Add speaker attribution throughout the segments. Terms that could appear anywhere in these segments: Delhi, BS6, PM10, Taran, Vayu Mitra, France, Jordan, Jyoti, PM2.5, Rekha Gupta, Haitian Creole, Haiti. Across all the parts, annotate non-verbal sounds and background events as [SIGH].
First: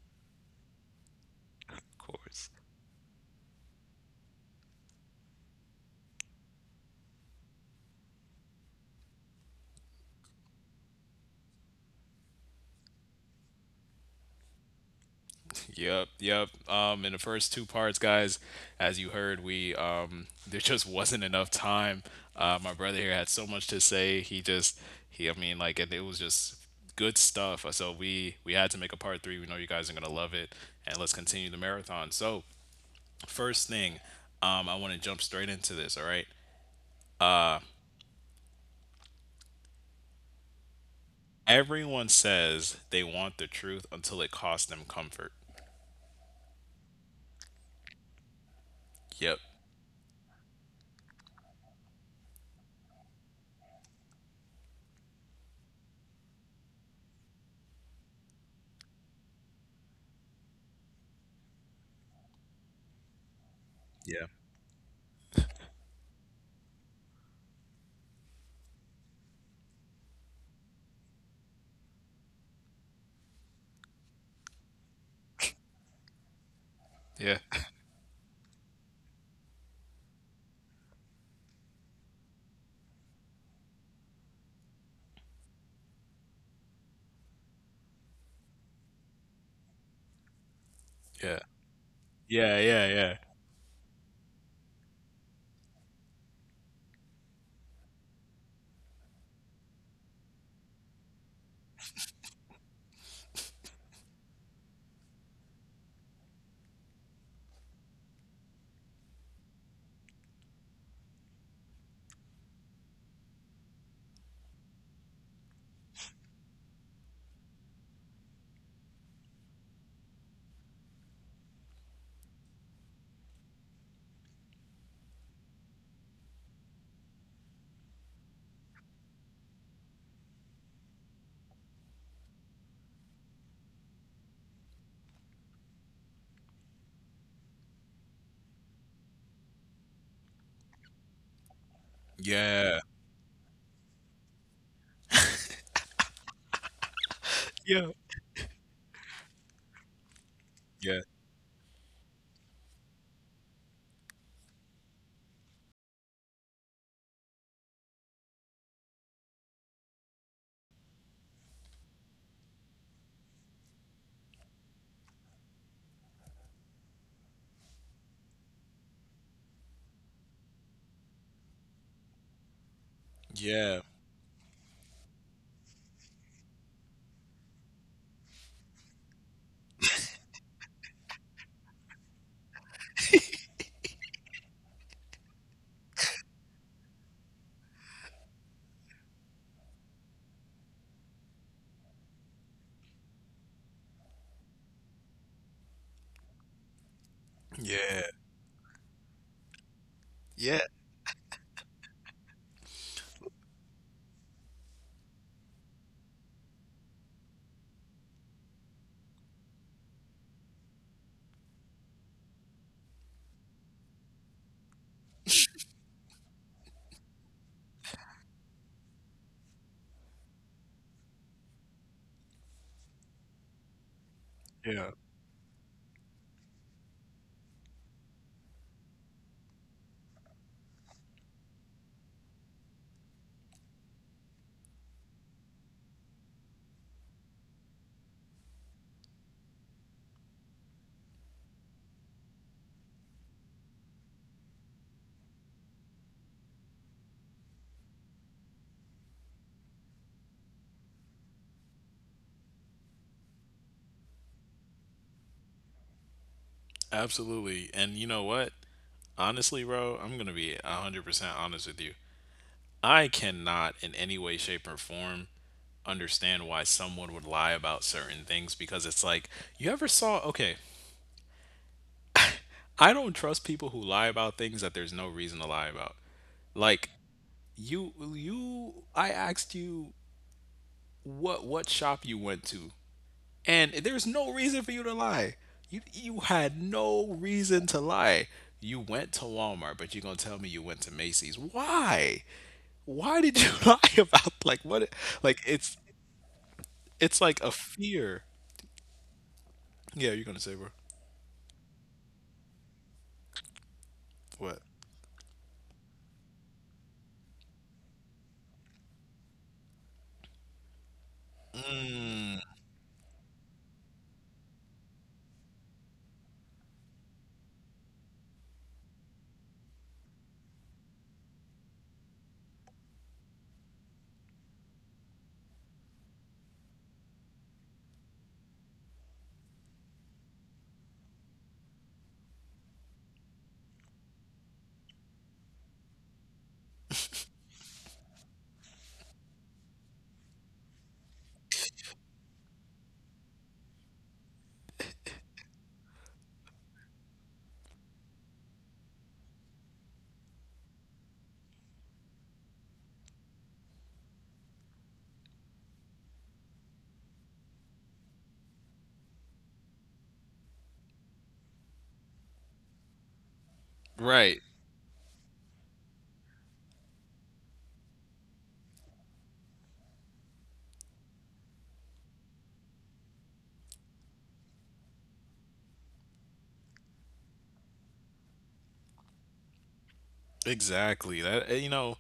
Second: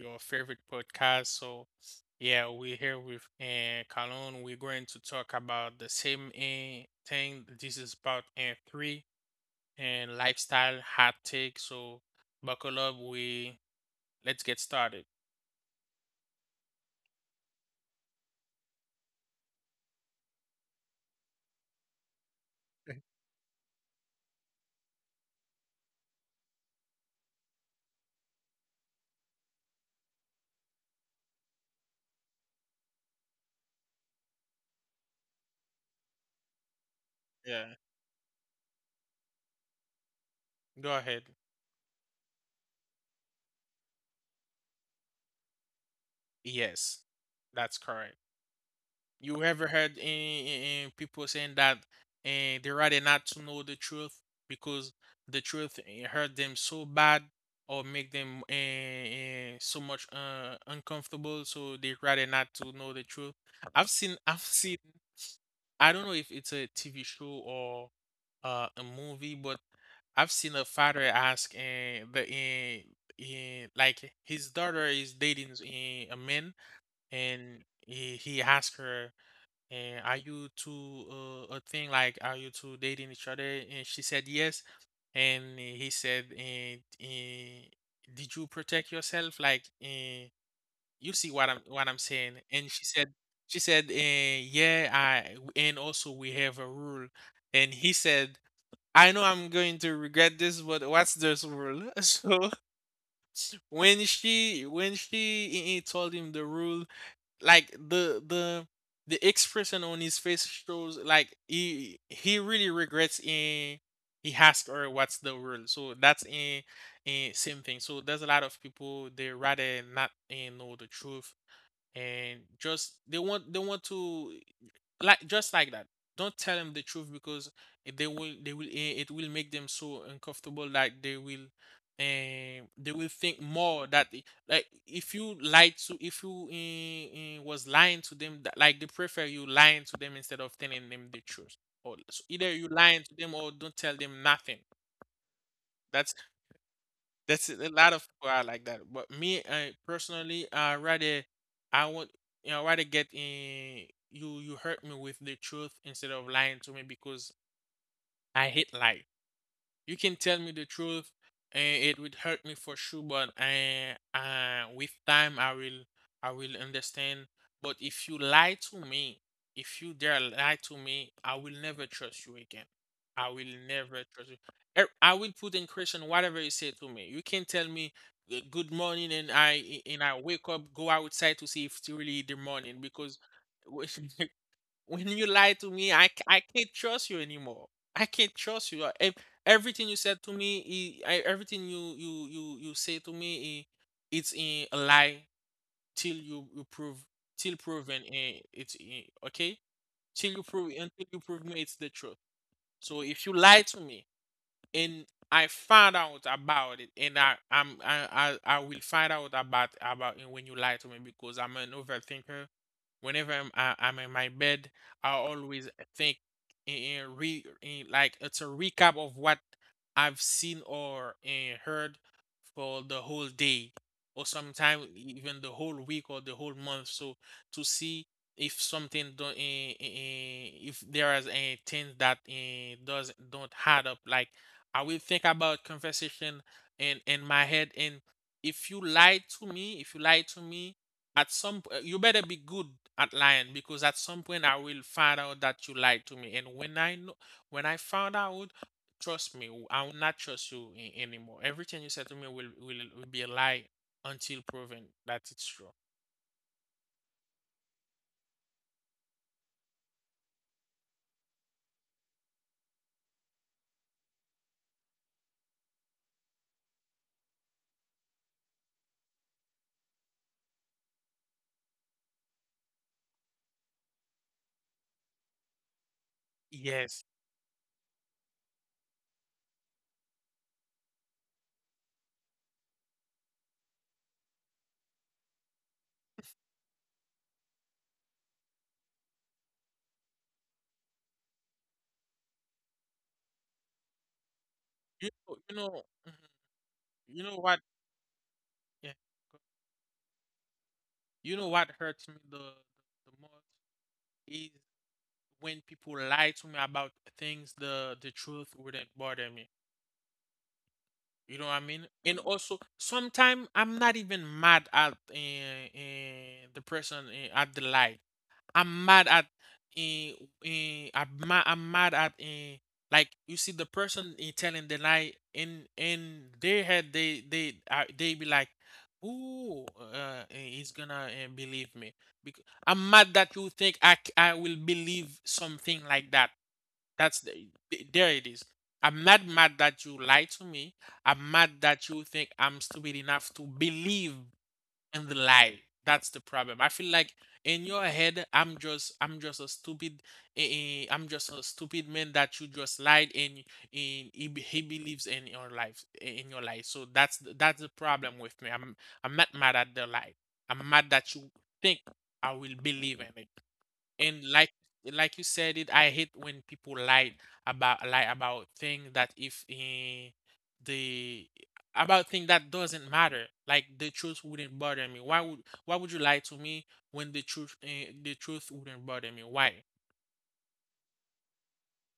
Speaker 1: your favorite podcast. So,
Speaker 2: Of
Speaker 1: yeah,
Speaker 2: course.
Speaker 1: we're here with Kalon. We're going to talk about the same thing. This is part three and lifestyle hot take. So, buckle up. We let's get started.
Speaker 2: Yep, yep. In the first two parts, guys, as you heard, we [LAUGHS] there just wasn't enough time. My brother here had so much to say. He just, he, I mean, like, and it was just good stuff. So we had to make a part three. We know you guys are gonna love it, and let's continue the marathon. So first thing, I want to jump straight into this. All right.
Speaker 1: [LAUGHS] Yeah, go ahead.
Speaker 2: Everyone says they want the truth until it costs them comfort.
Speaker 1: Yes, that's correct.
Speaker 2: Yep.
Speaker 1: You ever heard in, people saying that and they rather not to know the truth because the truth hurt them so bad or make them so much uncomfortable, so they rather not to know the truth. I've seen,
Speaker 2: Yeah.
Speaker 1: I've seen. I don't know if it's a TV show or a movie, but I've seen a father ask like his daughter is dating a man,
Speaker 2: Yeah.
Speaker 1: and he asked her. And are you two a thing? Like, are you two dating each other? And she said yes. And he said, and did you protect yourself? Like, and you see
Speaker 2: Yeah.
Speaker 1: what I'm saying?
Speaker 2: Yeah.
Speaker 1: And she said,
Speaker 2: Yeah.
Speaker 1: she said, eh, yeah, I. And also we have a rule. And he said, I know I'm going to regret this, but what's this rule? [LAUGHS] So when she told him the rule, like the expression on his face shows like he really regrets in, he asked her what's the world, so that's in same thing. So there's a lot of people, they rather not know the truth, and just they want to, like just like that, don't tell them the truth because they will it will make them so uncomfortable that they will think more that like if you lied to, if you was lying to them, that, like, they prefer you lying to them instead of telling them the truth, or so
Speaker 2: Yeah.
Speaker 1: either you
Speaker 2: Yeah.
Speaker 1: lying to them or don't tell them nothing. that's that's a
Speaker 2: Yeah. Yeah.
Speaker 1: lot of people are like that. But me, I personally, I rather, I want, rather get in. You hurt me with the truth instead of lying to me because I hate lie. You can tell me the truth, and it would hurt me for sure. But I, with time, I will understand. But if you lie to me, if you dare lie to me, I will never trust you again. I will
Speaker 2: Yeah.
Speaker 1: never trust you. I will put in question whatever you say to me. You can tell me good morning, and I wake up, go outside to see if it's really the morning because [LAUGHS] when you lie to me, I can't trust you anymore. I can't trust you. Everything you said to me, everything you say to me, it's a lie till you prove, till proven
Speaker 2: Yeah.
Speaker 1: it's okay, till you
Speaker 2: Yeah.
Speaker 1: prove until you prove me it's the truth. So if you lie to me, and I found out about it, and I I'm, I will find out about it when you lie to me because I'm an overthinker. Whenever I'm in my bed, I always think like it's a recap of what I've seen or heard for the whole day, or sometimes
Speaker 2: Yeah.
Speaker 1: even the whole week or the whole month. So to see if something don't if there is a thing that eh, does don't add up, like I will think about conversation in my head. And if you lie to me, if you lie to me, you better be good at lying because at some point I will find out that you lied to me. And when I know, when I found out, trust me, I will not trust you anymore. Everything you said to me will be a lie until proven that it's true.
Speaker 2: Absolutely. And you know what? Honestly, bro, I'm going to be 100% honest with you. I cannot in any way, shape, or form understand why someone would lie about certain things because it's like, you ever saw, okay, I don't trust people who lie about things that there's no reason to lie about. Like,
Speaker 1: Yes,
Speaker 2: you I asked you what shop you went to, and there's no reason for you to lie. You had no reason to lie. You went to Walmart, but you're gonna tell me you went to Macy's. Why? Why did you [LAUGHS] lie about like what? Like it's
Speaker 1: mhm.
Speaker 2: it's
Speaker 1: You know
Speaker 2: like a
Speaker 1: what?
Speaker 2: fear.
Speaker 1: Yeah.
Speaker 2: Yeah, you're gonna say bro.
Speaker 1: You know what hurts me the most
Speaker 2: What?
Speaker 1: when people lie to me about things, the truth wouldn't bother me. You know what I mean? And also, sometimes I'm not even mad at the person at the lie. I'm mad at uh, I'm mad at like, you see the person telling the lie, in their head they be like, "Ooh, he's gonna believe me." Because I'm mad that you think I will believe something like that. That's the, there it is. I'm not mad that you lie to me. I'm mad that you think I'm stupid enough to believe in the lie. That's the problem. I feel like in your head, I'm just a stupid eh, eh, I'm just a stupid man that you just lied, and he believes in your life. So that's the problem with me. I'm not mad at the lie. I'm mad that you think I will believe in it. And
Speaker 2: Right.
Speaker 1: like you said it, I hate when people lie about things that, if the, about thing that doesn't matter, like the truth wouldn't bother me. Why would you lie to me when the truth wouldn't bother me, why?
Speaker 2: Exactly. That you know,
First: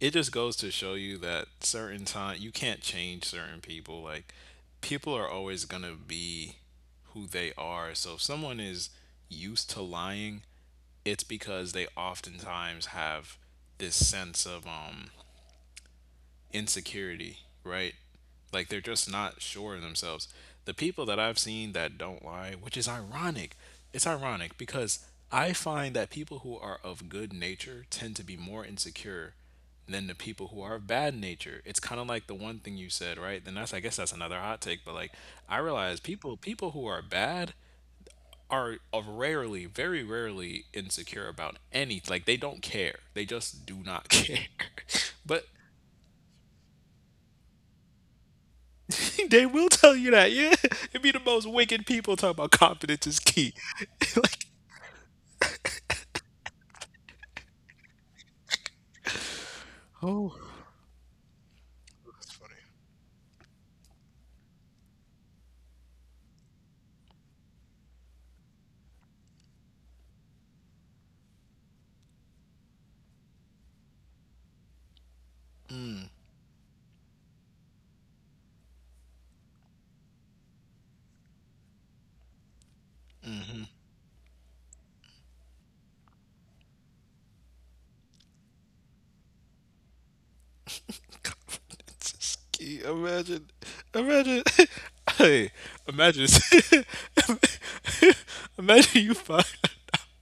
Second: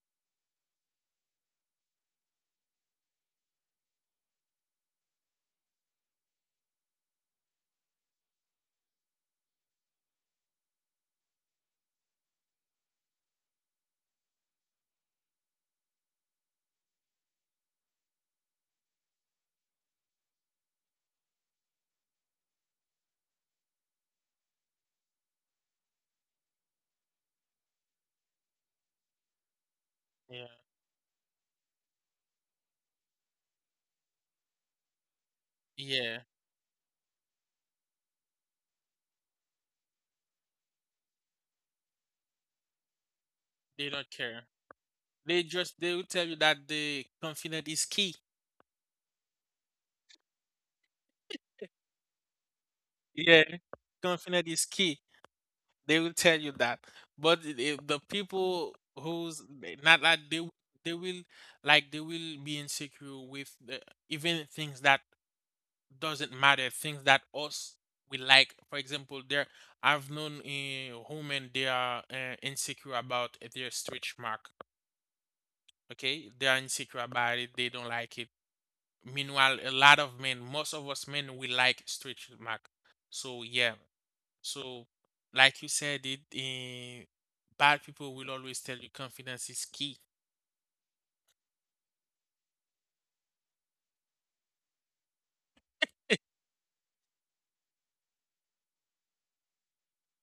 Speaker 2: it just goes to show you that certain time you can't change certain people. Like people are always going to be who they are. So if someone is used to lying, it's because they oftentimes have this sense of insecurity, right? Like they're just not sure in themselves. The people that I've seen that don't lie, which is ironic, it's ironic because I find that people who are of good nature tend to be more insecure than the
Speaker 1: Yeah,
Speaker 2: people who are of bad nature. It's kind of like the one thing you said, right? Then that's I guess that's another hot take, but like I realize
Speaker 1: yeah,
Speaker 2: people who are bad are of rarely, very rarely insecure about any like they don't care. They just do
Speaker 1: they
Speaker 2: not [LAUGHS]
Speaker 1: don't
Speaker 2: care.
Speaker 1: care.
Speaker 2: But
Speaker 1: They will tell you that the confidence is key.
Speaker 2: [LAUGHS] they will tell you that, yeah. It'd be the most wicked people talking about confidence is
Speaker 1: Yeah,
Speaker 2: key.
Speaker 1: confidence is key. They will tell you that. But the people who's not, that they will like they will be insecure with even things that doesn't matter, things that us we like. For example, there, I've known a woman, they are insecure about their stretch mark. Okay, they are insecure about it. They don't like it. Meanwhile, a lot of men, most of us men, we like stretch mark. So yeah, so, like you said, bad people will always tell you confidence is key.
Speaker 2: Confidence is key. Imagine, imagine, [LAUGHS] hey, imagine, [LAUGHS] imagine you find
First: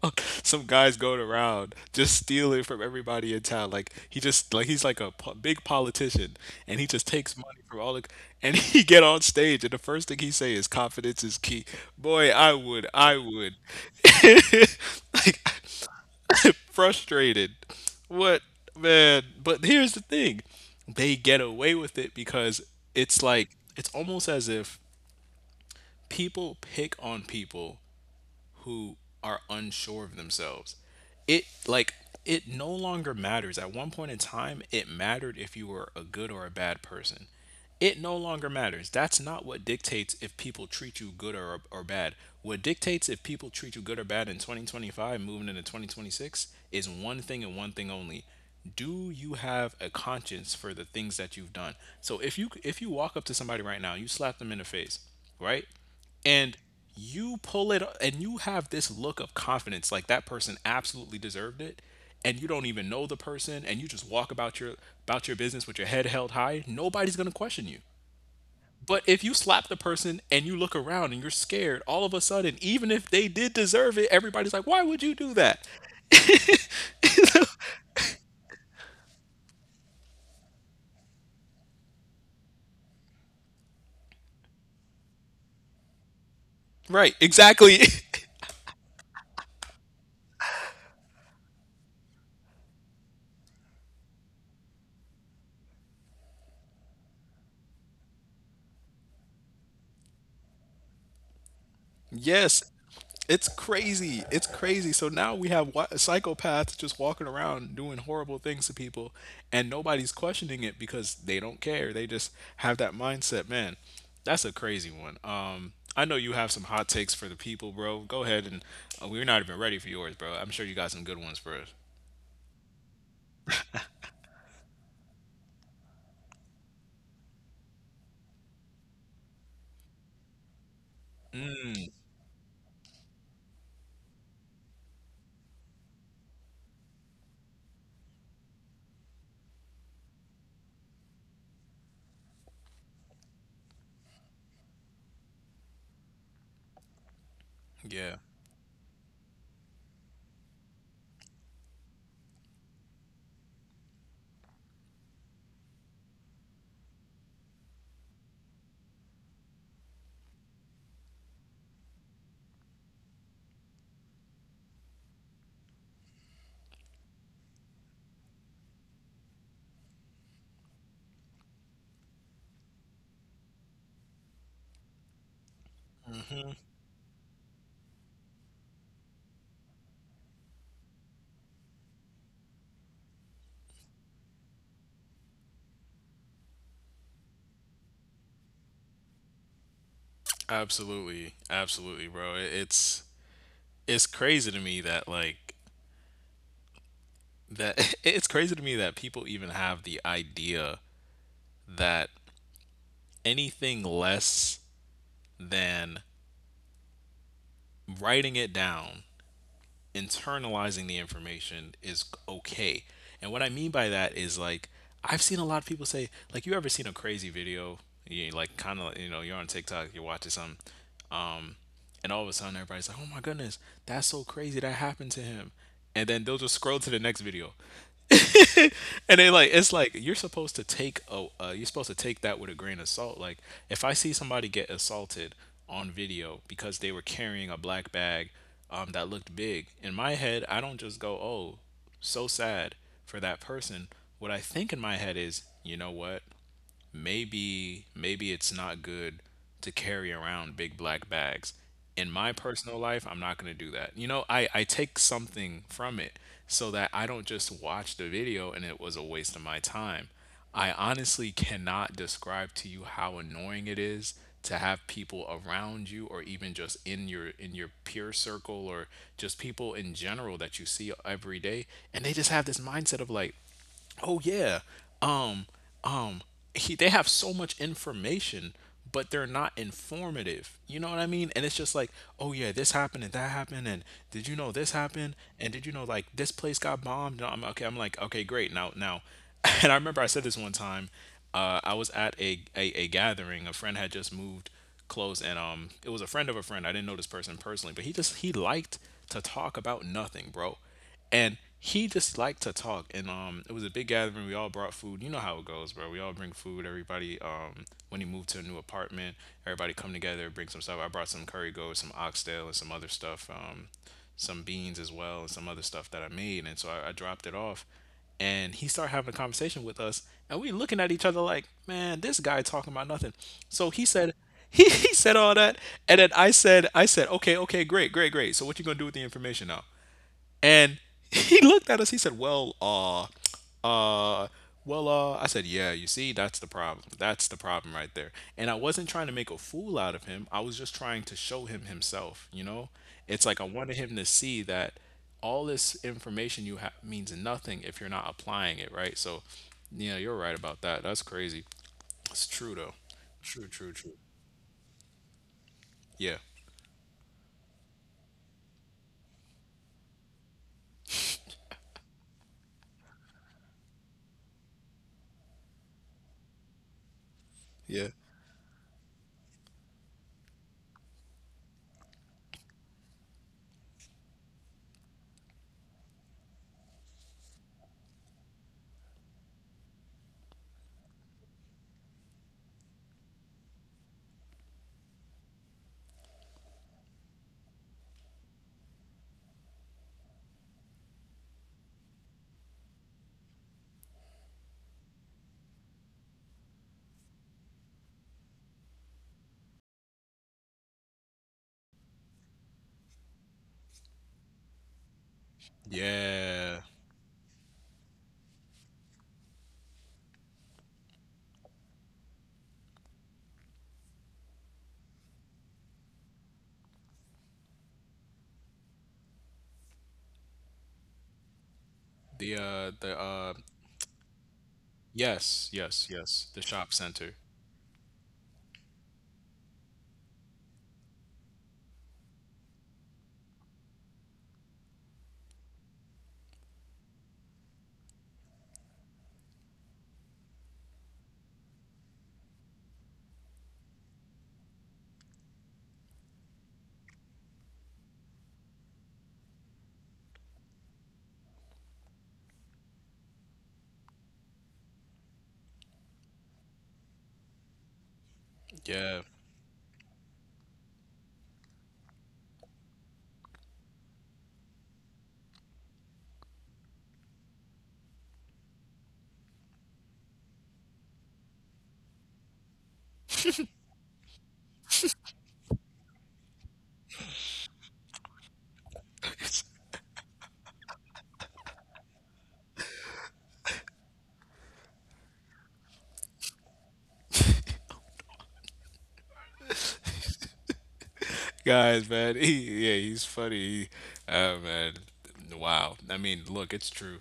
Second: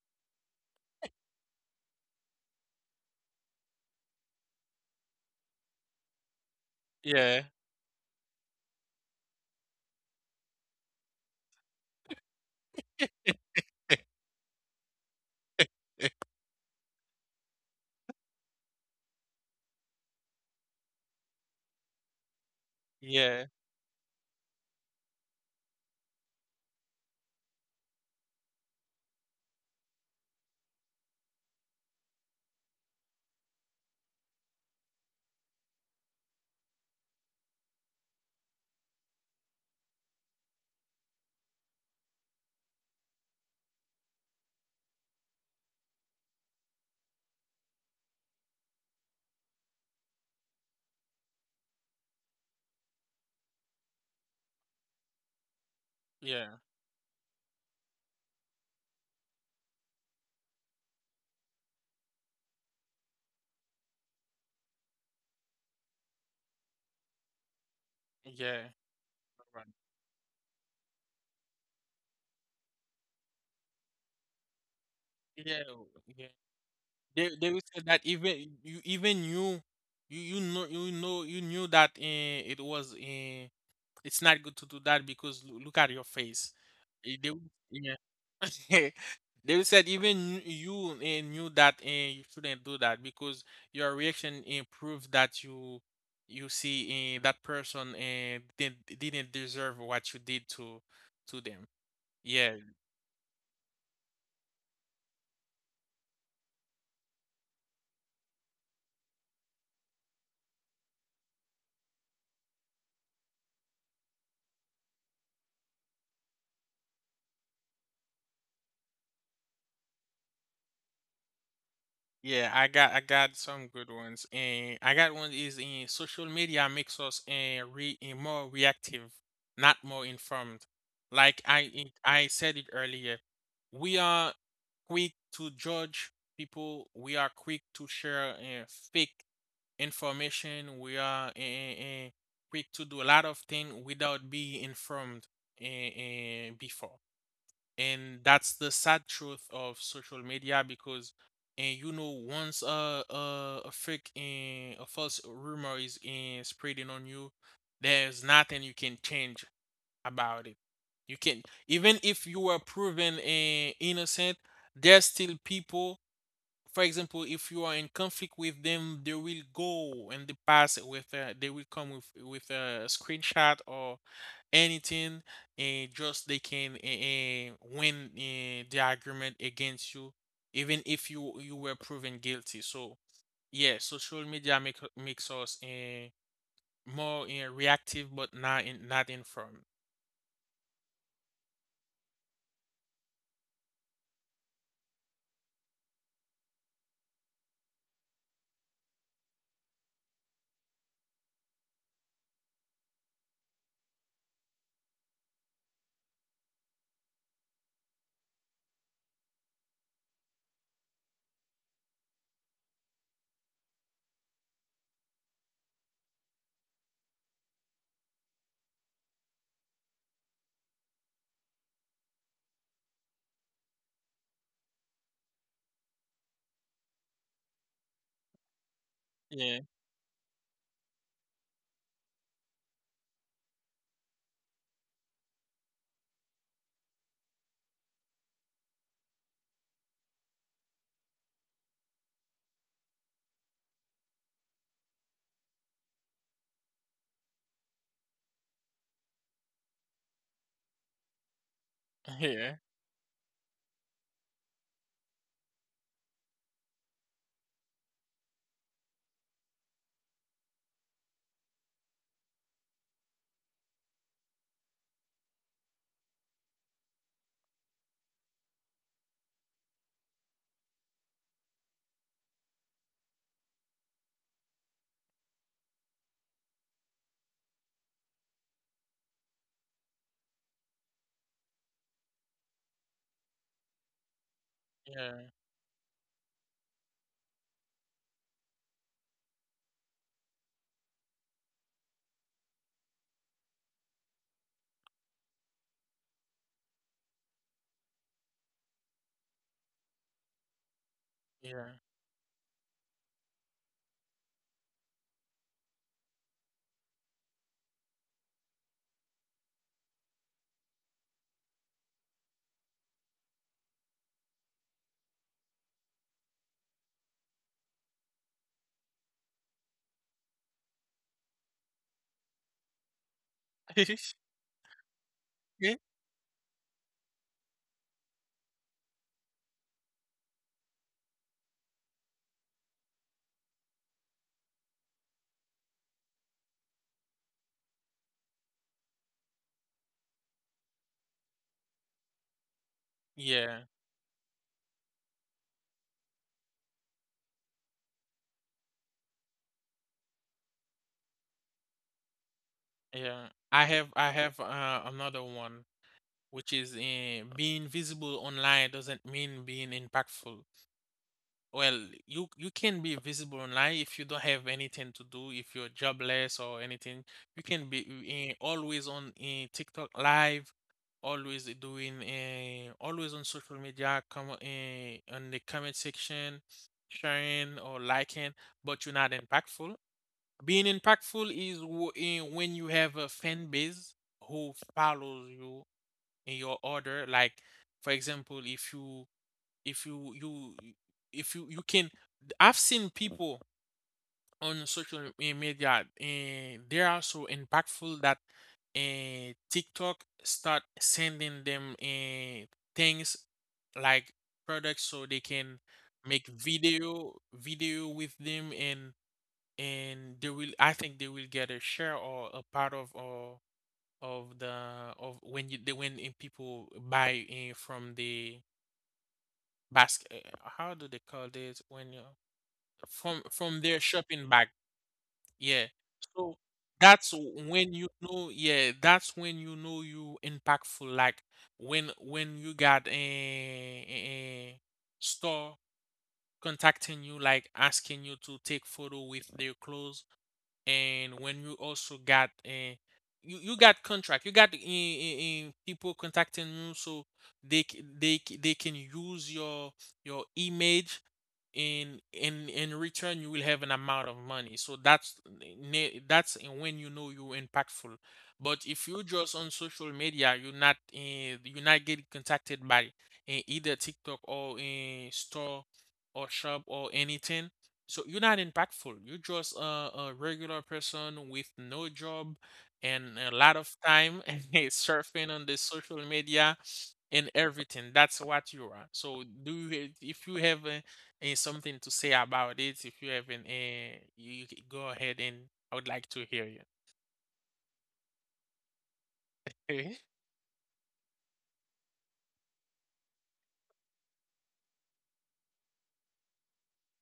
Speaker 2: out some guy's going around just stealing from everybody in town. Like he just, like he's like a big politician, and he just takes
Speaker 1: Yeah,
Speaker 2: money from all the. And [LAUGHS] he get on stage, and the first thing he say is confidence is key. Boy, I would, I would. [LAUGHS] Like frustrated. What man? But here's the thing. They get away with it because it's
Speaker 1: yeah.
Speaker 2: like it's almost as if people pick on people who are unsure of themselves. It like it no longer matters. At one point in time, it mattered if you were a good or a bad person. It no longer matters. That's not what dictates if people treat you good or bad. What dictates if people treat you good or bad in 2025 moving into 2026 is one thing and one thing only. Do you have a conscience for the things that you've done? So if you walk up to somebody right now, you slap them in the face, right?
Speaker 1: Yeah,
Speaker 2: And you pull it and you have this look of confidence like that person absolutely deserved it, and you don't even know the person, and you just walk about your business with your head held high, nobody's going to question you.
Speaker 1: yeah,
Speaker 2: But if you
Speaker 1: right.
Speaker 2: slap the person and you look around and you're scared all of a sudden, even if they did deserve it, everybody's like, why would you do
Speaker 1: Yeah,
Speaker 2: that?
Speaker 1: yeah. They will say that, even you you you know, you know, you knew that it was it's not good to do that because look at your face.
Speaker 2: Right.
Speaker 1: Eh, They will-
Speaker 2: Exactly.
Speaker 1: yeah,
Speaker 2: [LAUGHS]
Speaker 1: [LAUGHS] they said even you knew that you shouldn't do that because your reaction proves that you see that person didn't deserve what you did to them. Yeah,
Speaker 2: Yes, it's crazy. It's crazy. So now we have psychopaths just walking around doing horrible things to people, and nobody's questioning it because they don't care. They just have that mindset. Man, that's a crazy one. I know you have some hot takes for the people, bro. Go ahead and we're not even ready for yours, bro. I'm sure you got some good ones for us.
Speaker 1: yeah, I got some good ones. I got one is social media makes us more reactive, not more informed. Like I said it earlier, we are quick to judge people. We are quick to share fake information. We are quick to do a lot of things without being informed before.
Speaker 2: Yeah,
Speaker 1: And that's the sad truth of social media, because, and you know, once a false rumor is spreading on you, there's nothing you can change about it. You can Even if you were proven innocent, there's still people. For example, if you are in conflict with them, they will go, and they pass it with they will come with a screenshot or anything, and just they can win the argument against you, even if you were proven guilty. So yeah, social media makes us more reactive, but not informed.
Speaker 2: absolutely, absolutely, bro. It's crazy to me that like that [LAUGHS] it's crazy to me that people even have the idea that anything less than writing it down, internalizing the information is okay. And what I mean by that is like I've seen a lot of people say like you ever seen a crazy video, you like kind of you know you're on TikTok, you're watching something, and all of a sudden everybody's like, oh my goodness, that's so crazy that happened to him, and then they'll just scroll to the next video. [LAUGHS] And they like
Speaker 1: Yeah,
Speaker 2: it's like you're supposed to take a you're supposed to take that with a grain of salt. Like if I see somebody get assaulted on video because they were carrying a black bag that looked big, in my head I don't just go, "Oh, so sad for that person." What I think in my head is, you know what? Maybe maybe it's not good to carry around big black bags. In
Speaker 1: [LAUGHS]
Speaker 2: my
Speaker 1: yeah.
Speaker 2: personal life, I'm not going to do that. You know, I take something from it so that I don't just watch the video and it was a waste of my time. I honestly cannot describe to you how annoying it is to have people around you or even just in your peer circle or just people in general that you see every day and they just have this mindset of like oh yeah. Um um they have so much information but they're not informative. You know what I mean? And it's just like, "Oh yeah, this happened and that happened and did you know this happened
Speaker 1: Yeah,
Speaker 2: and did you know like this place got bombed?" No, I'm okay. I'm like, "Okay, great. Now now." [LAUGHS] And I remember I said this one time I was at a gathering. A friend had just moved close, and it was a friend of a friend. I didn't know this person personally, but he liked to talk about nothing, bro, and
Speaker 1: yeah.
Speaker 2: he just liked to talk, and it was a big gathering. We all brought food, you know how it goes, bro. We all bring food, everybody, when he moved to a new apartment, everybody come together, bring some stuff. I brought some curry goat, some oxtail, and some other stuff, some beans as well, and some other stuff that I made. And so I dropped it off, and he started having a conversation with us, and we looking at each other like, man, this guy talking about nothing. So he said
Speaker 1: [LAUGHS]
Speaker 2: [LAUGHS] he said all that,
Speaker 1: Yeah,
Speaker 2: and then I said, I said, okay, okay, great, great, great, so what you gonna do with the information now? And [LAUGHS] he looked at us. He said, "Well, uh, well." I said, "Yeah, you see, that's the problem. That's the problem right there." And I wasn't trying to make a fool out of him. I was just trying to show him himself. You know, it's like I
Speaker 1: yeah,
Speaker 2: wanted him to see that all this information you have means nothing if you're not applying it, right? So, yeah, you're right about that. That's crazy. It's true though.
Speaker 1: yeah.
Speaker 2: True,
Speaker 1: I
Speaker 2: true,
Speaker 1: have
Speaker 2: true.
Speaker 1: I have another one,
Speaker 2: Yeah.
Speaker 1: which is being visible online doesn't mean being impactful. Well, you can be visible online if you don't have anything to do, if you're jobless or anything. You can be
Speaker 2: Yeah.
Speaker 1: always on TikTok live, always on social media, come on the comment section, sharing or liking, but you're not impactful. Being impactful is w- in when you have a fan base who follows you in your order. Like, for example, if you you if you can, I've seen people on media and they are so impactful that TikTok start sending them things like products so they can make
Speaker 2: Yeah.
Speaker 1: video with them and they will, I think they will get a share or a part of, or of the of when you the when in people buy in from the basket. How do they call this when you,
Speaker 2: The uh the
Speaker 1: from
Speaker 2: uh
Speaker 1: from their shopping bag?
Speaker 2: yes,
Speaker 1: Yeah,
Speaker 2: yes, yes.
Speaker 1: so
Speaker 2: The shop
Speaker 1: that's
Speaker 2: center.
Speaker 1: when you know, yeah, that's when you know you impactful, like when you got a store contacting you, like asking you to take photo with their clothes, and when you also got you got contract, you got people contacting you so they can use your image. In return you will have an amount of money, so that's that's when you know you're impactful. But if
Speaker 2: Yeah.
Speaker 1: you're just on social media, you're not you're not getting contacted by either TikTok or a store or shop or anything, so you're not impactful. You're just a regular person with no job and a lot of time [LAUGHS] surfing on the social media and everything. That's what you are. So do you, if you have something to say about it, if you have an, you go ahead and I would like to hear you. Mhm.
Speaker 2: Guys, man, yeah, he's funny. Man, wow. I mean, look, it's true.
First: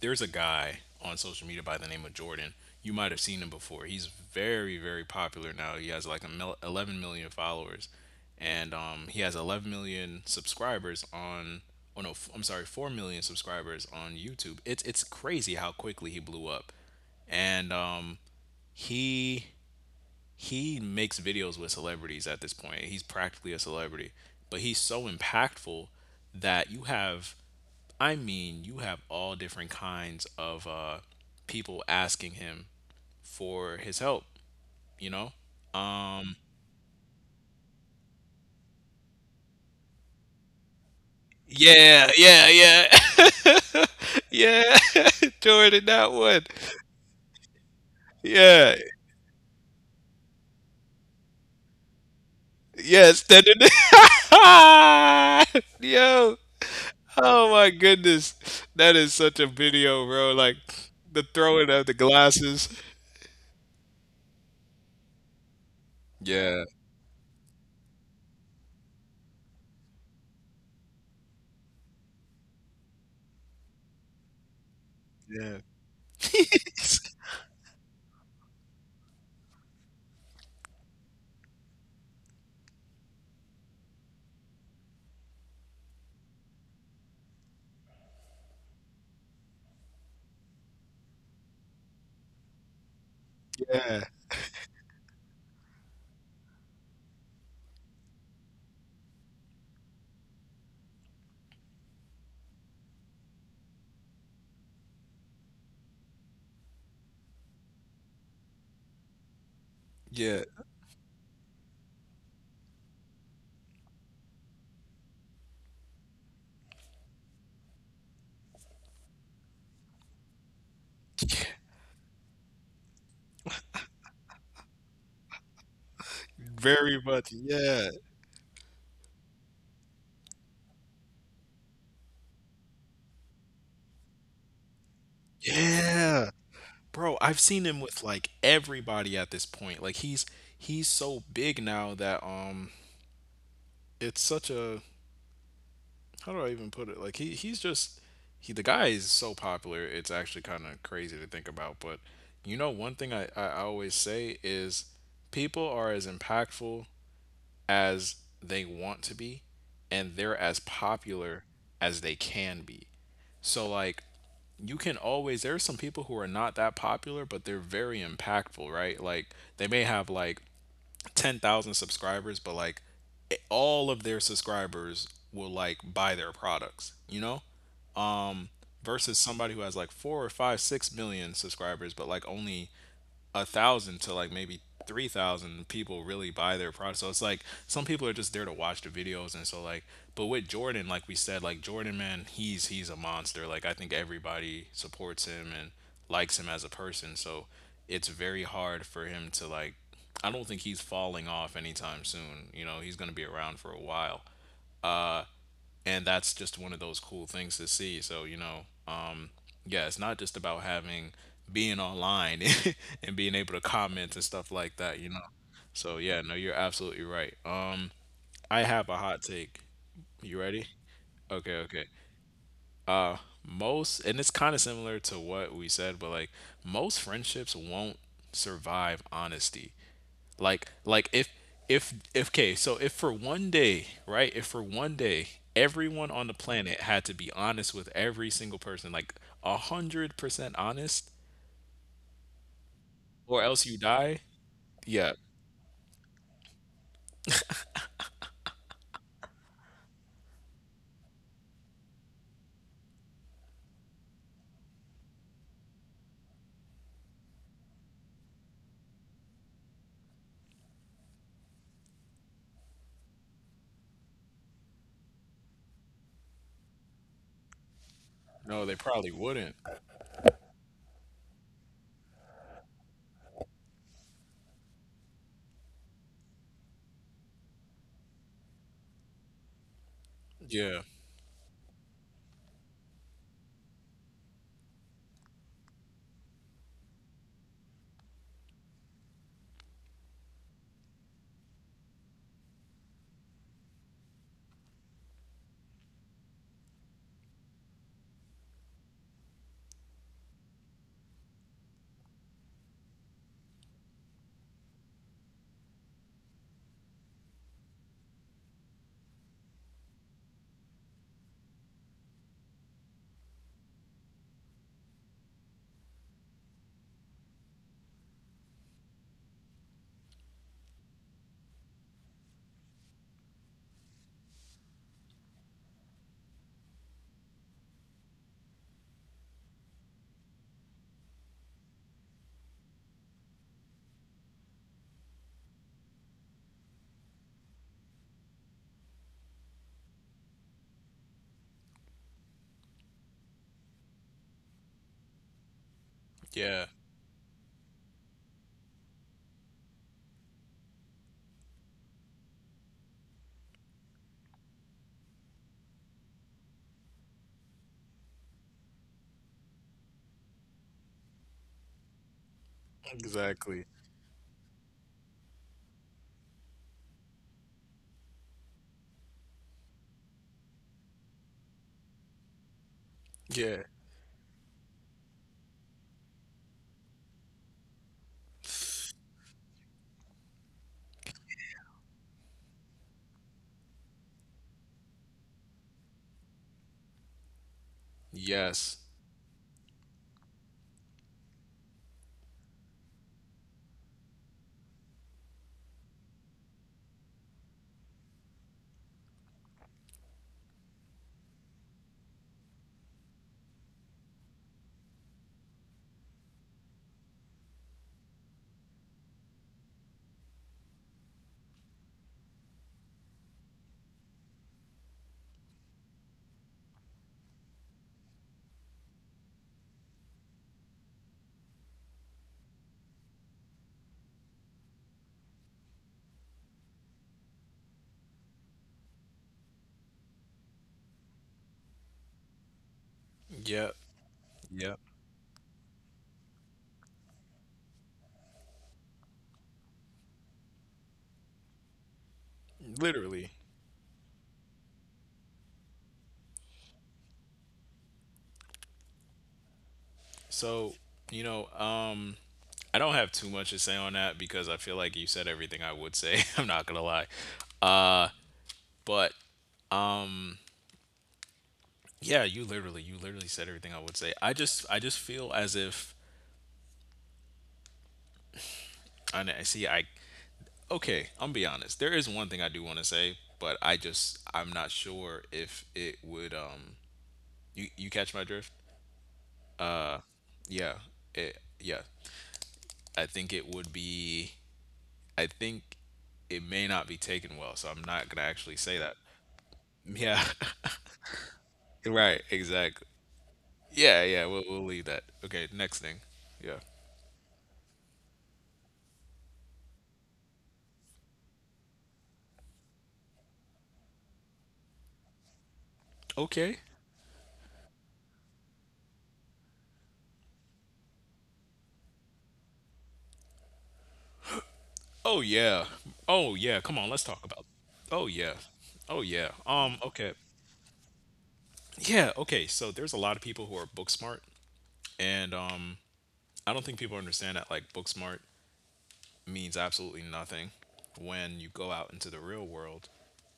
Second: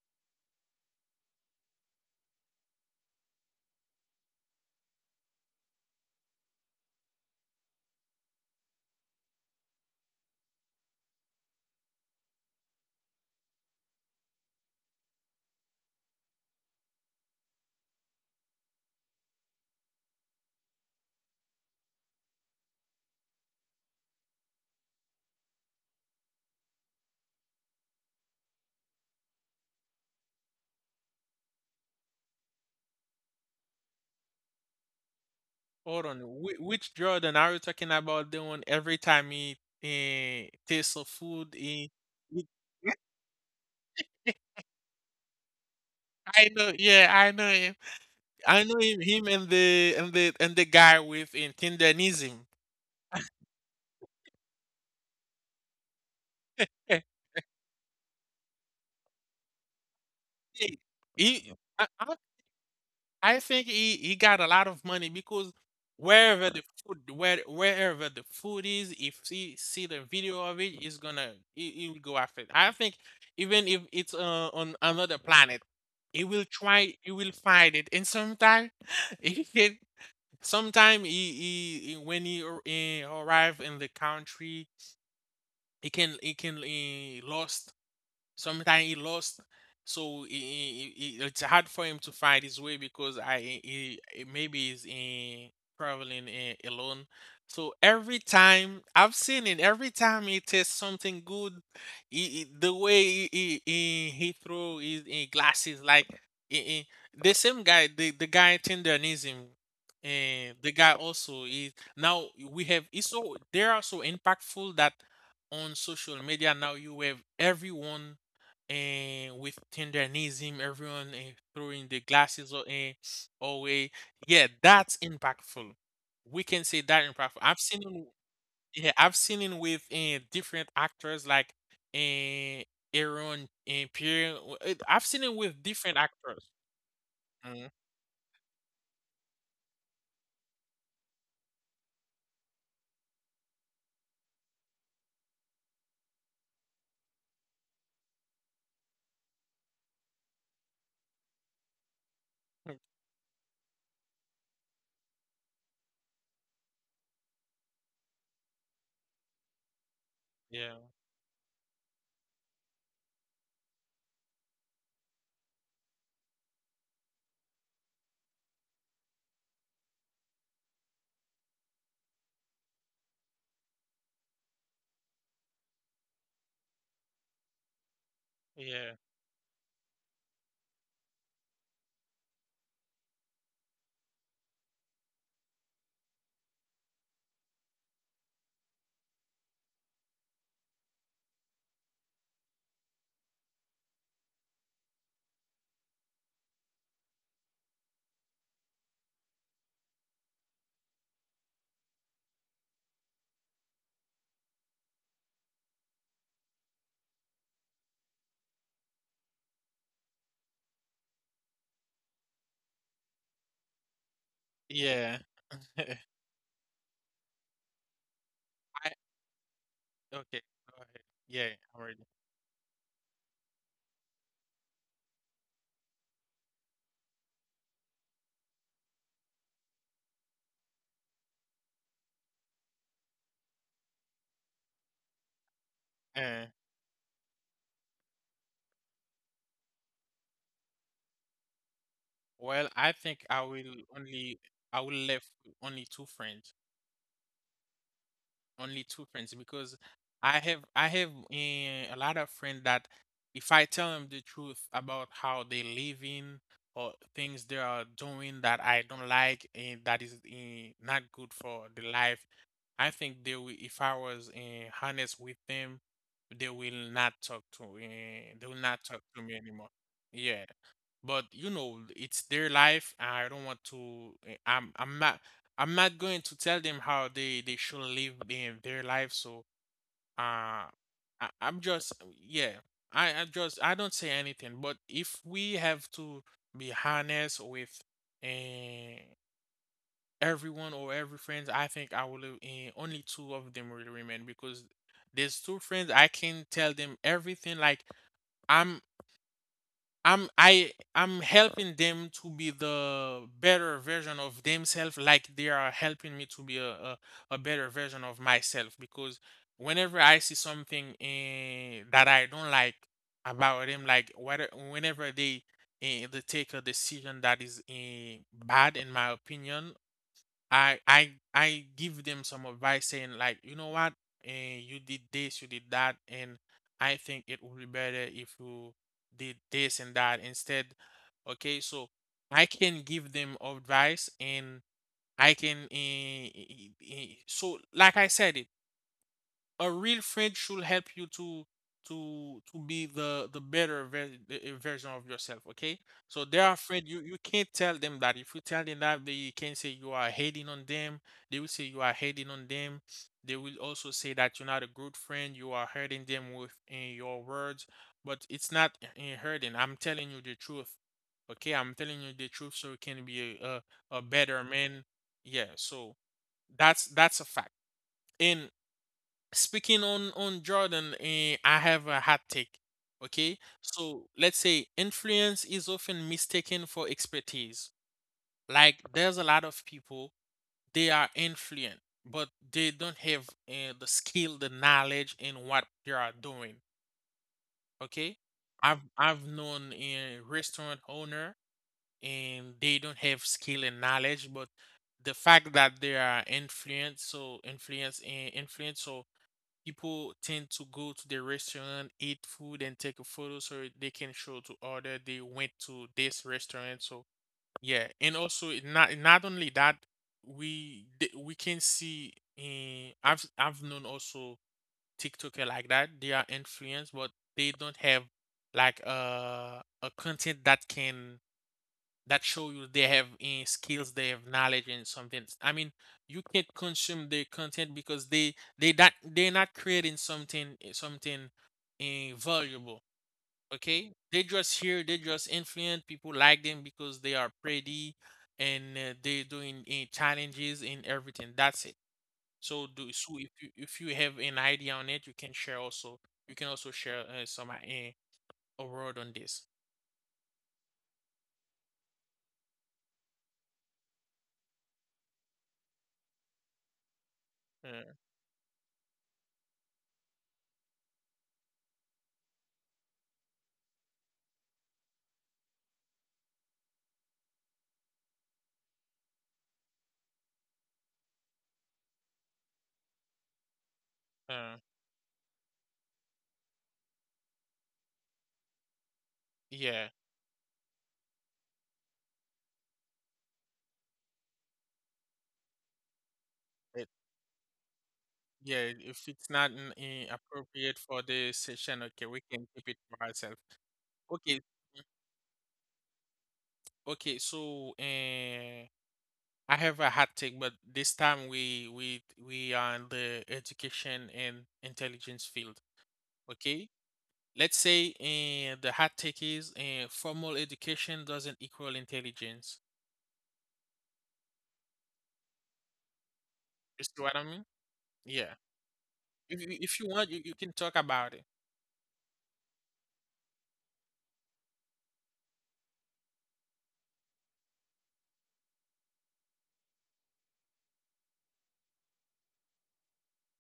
Speaker 2: There's a guy on social media by the name of Jordan. You might have seen him before. He's very, very popular now. He has like a 11 million followers, and he has 11 million subscribers on. Oh no, I'm sorry, 4 million subscribers on YouTube. It's crazy how quickly he blew up, and he he makes videos with celebrities at this point. He's practically a celebrity, but he's so impactful that you have, I mean, you have all different kinds of people asking him for his help. You know?
Speaker 1: Hold on,
Speaker 2: Um.
Speaker 1: which Jordan are you talking about? The one every time he tastes of food,
Speaker 2: Yeah. Yeah.
Speaker 1: he-
Speaker 2: Yeah. [LAUGHS]
Speaker 1: [LAUGHS]
Speaker 2: Yeah. [LAUGHS] Jordan, that one.
Speaker 1: I know, yeah, I know him. I
Speaker 2: Yeah.
Speaker 1: know him, him and the guy with Tindanism.
Speaker 2: Yes. [LAUGHS] Yo. Oh my goodness. That is such a video, bro. Like
Speaker 1: [LAUGHS]
Speaker 2: the
Speaker 1: He,
Speaker 2: throwing of
Speaker 1: I,
Speaker 2: the glasses.
Speaker 1: I think he got a lot of money because wherever
Speaker 2: Yeah.
Speaker 1: the food where wherever the food is, if he see the video of it, he will go after it. I think even if it's on another
Speaker 2: Yeah.
Speaker 1: planet, he will try.
Speaker 2: [LAUGHS]
Speaker 1: He will find it, and sometime [LAUGHS] he can. Sometime when he arrive in the country, he lost, sometimes he lost, so it's hard for him to find his way because I
Speaker 2: Yeah.
Speaker 1: maybe he's in traveling alone. So every time I've seen it, every time he tastes something good, the way he throw his, glasses, like he, he- the same guy, the guy Tenderism,
Speaker 2: Yeah.
Speaker 1: and the guy also is now, we have it's so they are so impactful that on social media now you have everyone, and with Tendernism, everyone throwing the glasses away. Yeah, that's impactful. We can say
Speaker 2: Very
Speaker 1: that
Speaker 2: much.
Speaker 1: impactful. I've seen
Speaker 2: Yeah.
Speaker 1: him, yeah, I've seen it with different actors like uh, Aaron and Pierre. I've seen it with different
Speaker 2: Yeah.
Speaker 1: actors.
Speaker 2: Bro, I've seen
Speaker 1: Mhm.
Speaker 2: him with like everybody at this point. Like he's so big now that it's such a how do I even put it? Like he he's just he the guy is so popular. It's actually kind of crazy to think about. But one
Speaker 1: [LAUGHS]
Speaker 2: thing I always say is people are as impactful as they want to be, and they're as
Speaker 1: Yeah,
Speaker 2: popular as they can be. So like, you can always, there are some people who are not that popular but they're very impactful, right? Like they may have like 10,000 subscribers, but like all of their subscribers will like buy their products, you know?
Speaker 1: yeah,
Speaker 2: Versus somebody who has like four or five, 6 million subscribers, but like only 1,000 to like maybe 3,000 people really buy their product. So it's like some people are just there to watch the videos, and so like, but with Jordan, like we said, like Jordan, man, he's a monster. Like I think everybody supports him and likes him as a person. So it's very hard for him to like. I don't think he's falling off anytime soon. You know, he's going to be around for a while, and that's just one of those cool things to see. Um yeah, it's not just about having, being online [LAUGHS] and being able to comment and stuff like that, you
Speaker 1: yeah.
Speaker 2: know?
Speaker 1: [LAUGHS]
Speaker 2: So
Speaker 1: I
Speaker 2: yeah, no, you're absolutely right. I have a hot take. You
Speaker 1: okay.
Speaker 2: ready?
Speaker 1: Go ahead. Yeah,
Speaker 2: Okay,
Speaker 1: I'm
Speaker 2: okay.
Speaker 1: ready.
Speaker 2: Most, and it's kind of similar to what we said, but like most friendships won't survive honesty. Like, like if okay, so if for one day, right? If for one day everyone on the
Speaker 1: Uh,
Speaker 2: planet had to be honest with every single person, like 100% honest,
Speaker 1: well, I think I
Speaker 2: or else
Speaker 1: will
Speaker 2: you die,
Speaker 1: only I will
Speaker 2: yeah.
Speaker 1: left with only two friends. Only two friends because I have a lot of friends that if I tell them the truth about how they living or things they are doing that I don't like and that is not good for the life, I think they will, if I was honest with them, they will not talk to eh, they will
Speaker 2: No, they
Speaker 1: not talk
Speaker 2: probably
Speaker 1: to me
Speaker 2: wouldn't.
Speaker 1: anymore. Yeah, but you know it's their life and I don't want to I'm not, I'm not going to tell them how they should live in their life. So uh,
Speaker 2: Yeah.
Speaker 1: I'm just, yeah, I don't say anything. But if we have to be honest with eh, everyone or every friend, I think only two of them will remain, because there's two friends I can tell them everything, like i'm I'm, I'm helping them to be the better version of themselves, like they are helping me to be a better version of myself. Because whenever I see something that I don't like about them, like whether whenever they take a decision that is bad in my opinion, I give them some advice saying like, you know what, you did this, you did that, and I think it would be better if you did this and that instead. Okay, so I can give them advice and I can so like I said it, a real friend should help you to be the better version of yourself. Okay, so they are
Speaker 2: Yeah.
Speaker 1: afraid, you can't tell them that, if you tell them that they can say you are hating on them, they will say you are hating on them, they will also say that you're not a good friend, you are hurting them with in your words. But it's not in hurting, I'm telling you the truth. Okay, I'm telling you the truth so you can be
Speaker 2: Exactly.
Speaker 1: a better man. Yeah, so that's a fact. And speaking on Jordan, eh, I have a hot take. Okay,
Speaker 2: Yeah.
Speaker 1: so let's say influence is often mistaken for expertise. Like, there's a lot of people, they are influent, but they don't have the skill, the knowledge in what they are doing. Okay,
Speaker 2: Yes.
Speaker 1: I've known a restaurant owner and they don't have skill and knowledge, but the fact that they are influence, so influence, so people tend to go to the restaurant, eat food, and take a photo so they can show to other they went to this restaurant. So yeah, and also it not only that, we can see. In, I've known also TikToker like that. They are influenced, but they don't have like a content that can that show you they have skills, they have knowledge and something. I mean, you can't consume their content because they're not creating something something valuable.
Speaker 2: Yep.
Speaker 1: Okay, they just
Speaker 2: Yep.
Speaker 1: here, they just influence people like them because they are pretty and they're doing challenges and everything. That's it. So do so if
Speaker 2: Literally.
Speaker 1: you, if you have an idea on it, you can share also. You can also share some a word on this.
Speaker 2: So, you know, I don't have too much to say on that because I feel like you said everything I would say. [LAUGHS] I'm not gonna lie.
Speaker 1: Uh,
Speaker 2: Uh, but yeah, you literally said everything I would say. I just feel as if, I know- see, I, okay, I'm be honest. There is one thing I do want to say, but I'm
Speaker 1: uh,
Speaker 2: not sure if it would, you, you catch my drift?
Speaker 1: yeah.
Speaker 2: Yeah, yeah. I think it would be, I think it may not be taken well, so I'm not gonna actually
Speaker 1: Yeah,
Speaker 2: say that.
Speaker 1: if it's not
Speaker 2: Yeah,
Speaker 1: appropriate for the session,
Speaker 2: [LAUGHS]
Speaker 1: okay, we
Speaker 2: right,
Speaker 1: can keep it
Speaker 2: exactly.
Speaker 1: for ourselves.
Speaker 2: Yeah, yeah,
Speaker 1: Okay,
Speaker 2: we'll
Speaker 1: mm,
Speaker 2: leave that. Okay, next thing. Yeah.
Speaker 1: okay. So, I have a hot take, but this time we are in the education and intelligence field.
Speaker 2: Okay.
Speaker 1: Okay, let's say the hot take is formal education doesn't equal intelligence.
Speaker 2: Oh yeah. Oh yeah. Come
Speaker 1: You
Speaker 2: on,
Speaker 1: see
Speaker 2: let's
Speaker 1: what I
Speaker 2: talk
Speaker 1: mean?
Speaker 2: about. Oh
Speaker 1: Yeah.
Speaker 2: yeah. Oh yeah.
Speaker 1: If you want,
Speaker 2: Okay.
Speaker 1: you can talk about it.
Speaker 2: Yeah, okay. So there's a lot of people who are book smart, and I don't think people understand that like book smart means absolutely nothing when you go out into the real world,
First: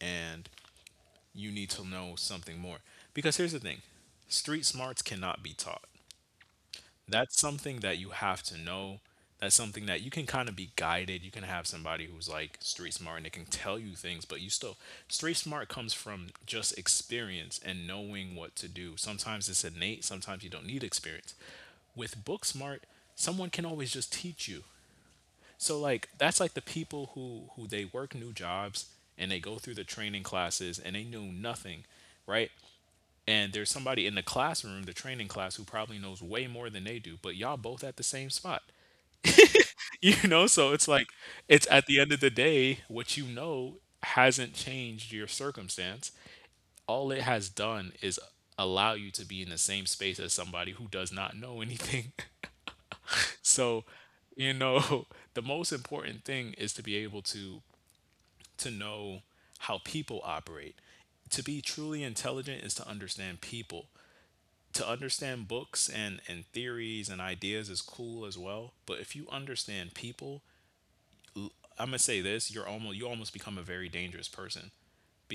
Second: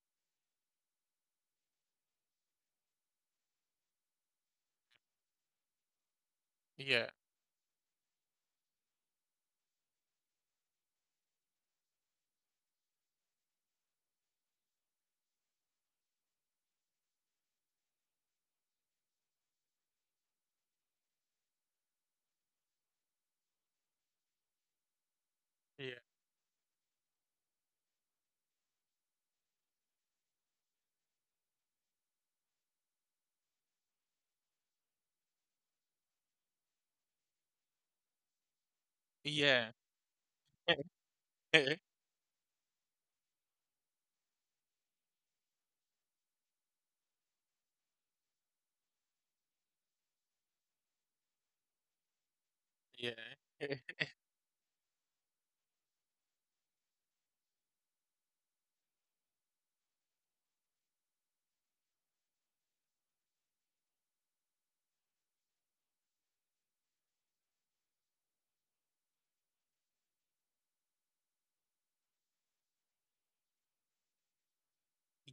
Speaker 2: and you need to know something more. Because here's the thing. Street smarts cannot be taught.
Speaker 1: Yeah.
Speaker 2: That's something that you have to know. That's something that you can kind of be guided. You can have somebody who's like street smart and they can tell you things, but you still, street smart comes from just experience and knowing what to do. Sometimes it's innate, sometimes you don't need experience. With book smart, someone can always just teach you. So
Speaker 1: Yeah.
Speaker 2: like that's like the people who they work new jobs and they go through the training classes and they know nothing, right? And there's somebody in the classroom, the training class, who probably knows way more than they do, but y'all both at the same spot. [LAUGHS]
Speaker 1: Yeah.
Speaker 2: You know, so it's like it's at
Speaker 1: [LAUGHS]
Speaker 2: the end of the day, what you know hasn't changed your circumstance. All it has done is allow you to be in the same space as somebody who does not know anything. [LAUGHS]
Speaker 1: yeah.
Speaker 2: So,
Speaker 1: [LAUGHS]
Speaker 2: you know, [LAUGHS] the most important thing is to be able to know how people operate. To be truly intelligent is to understand people. To understand books and theories and ideas is cool as well, but if you understand people, I'm gonna say this, you're almost, you almost become a very dangerous person,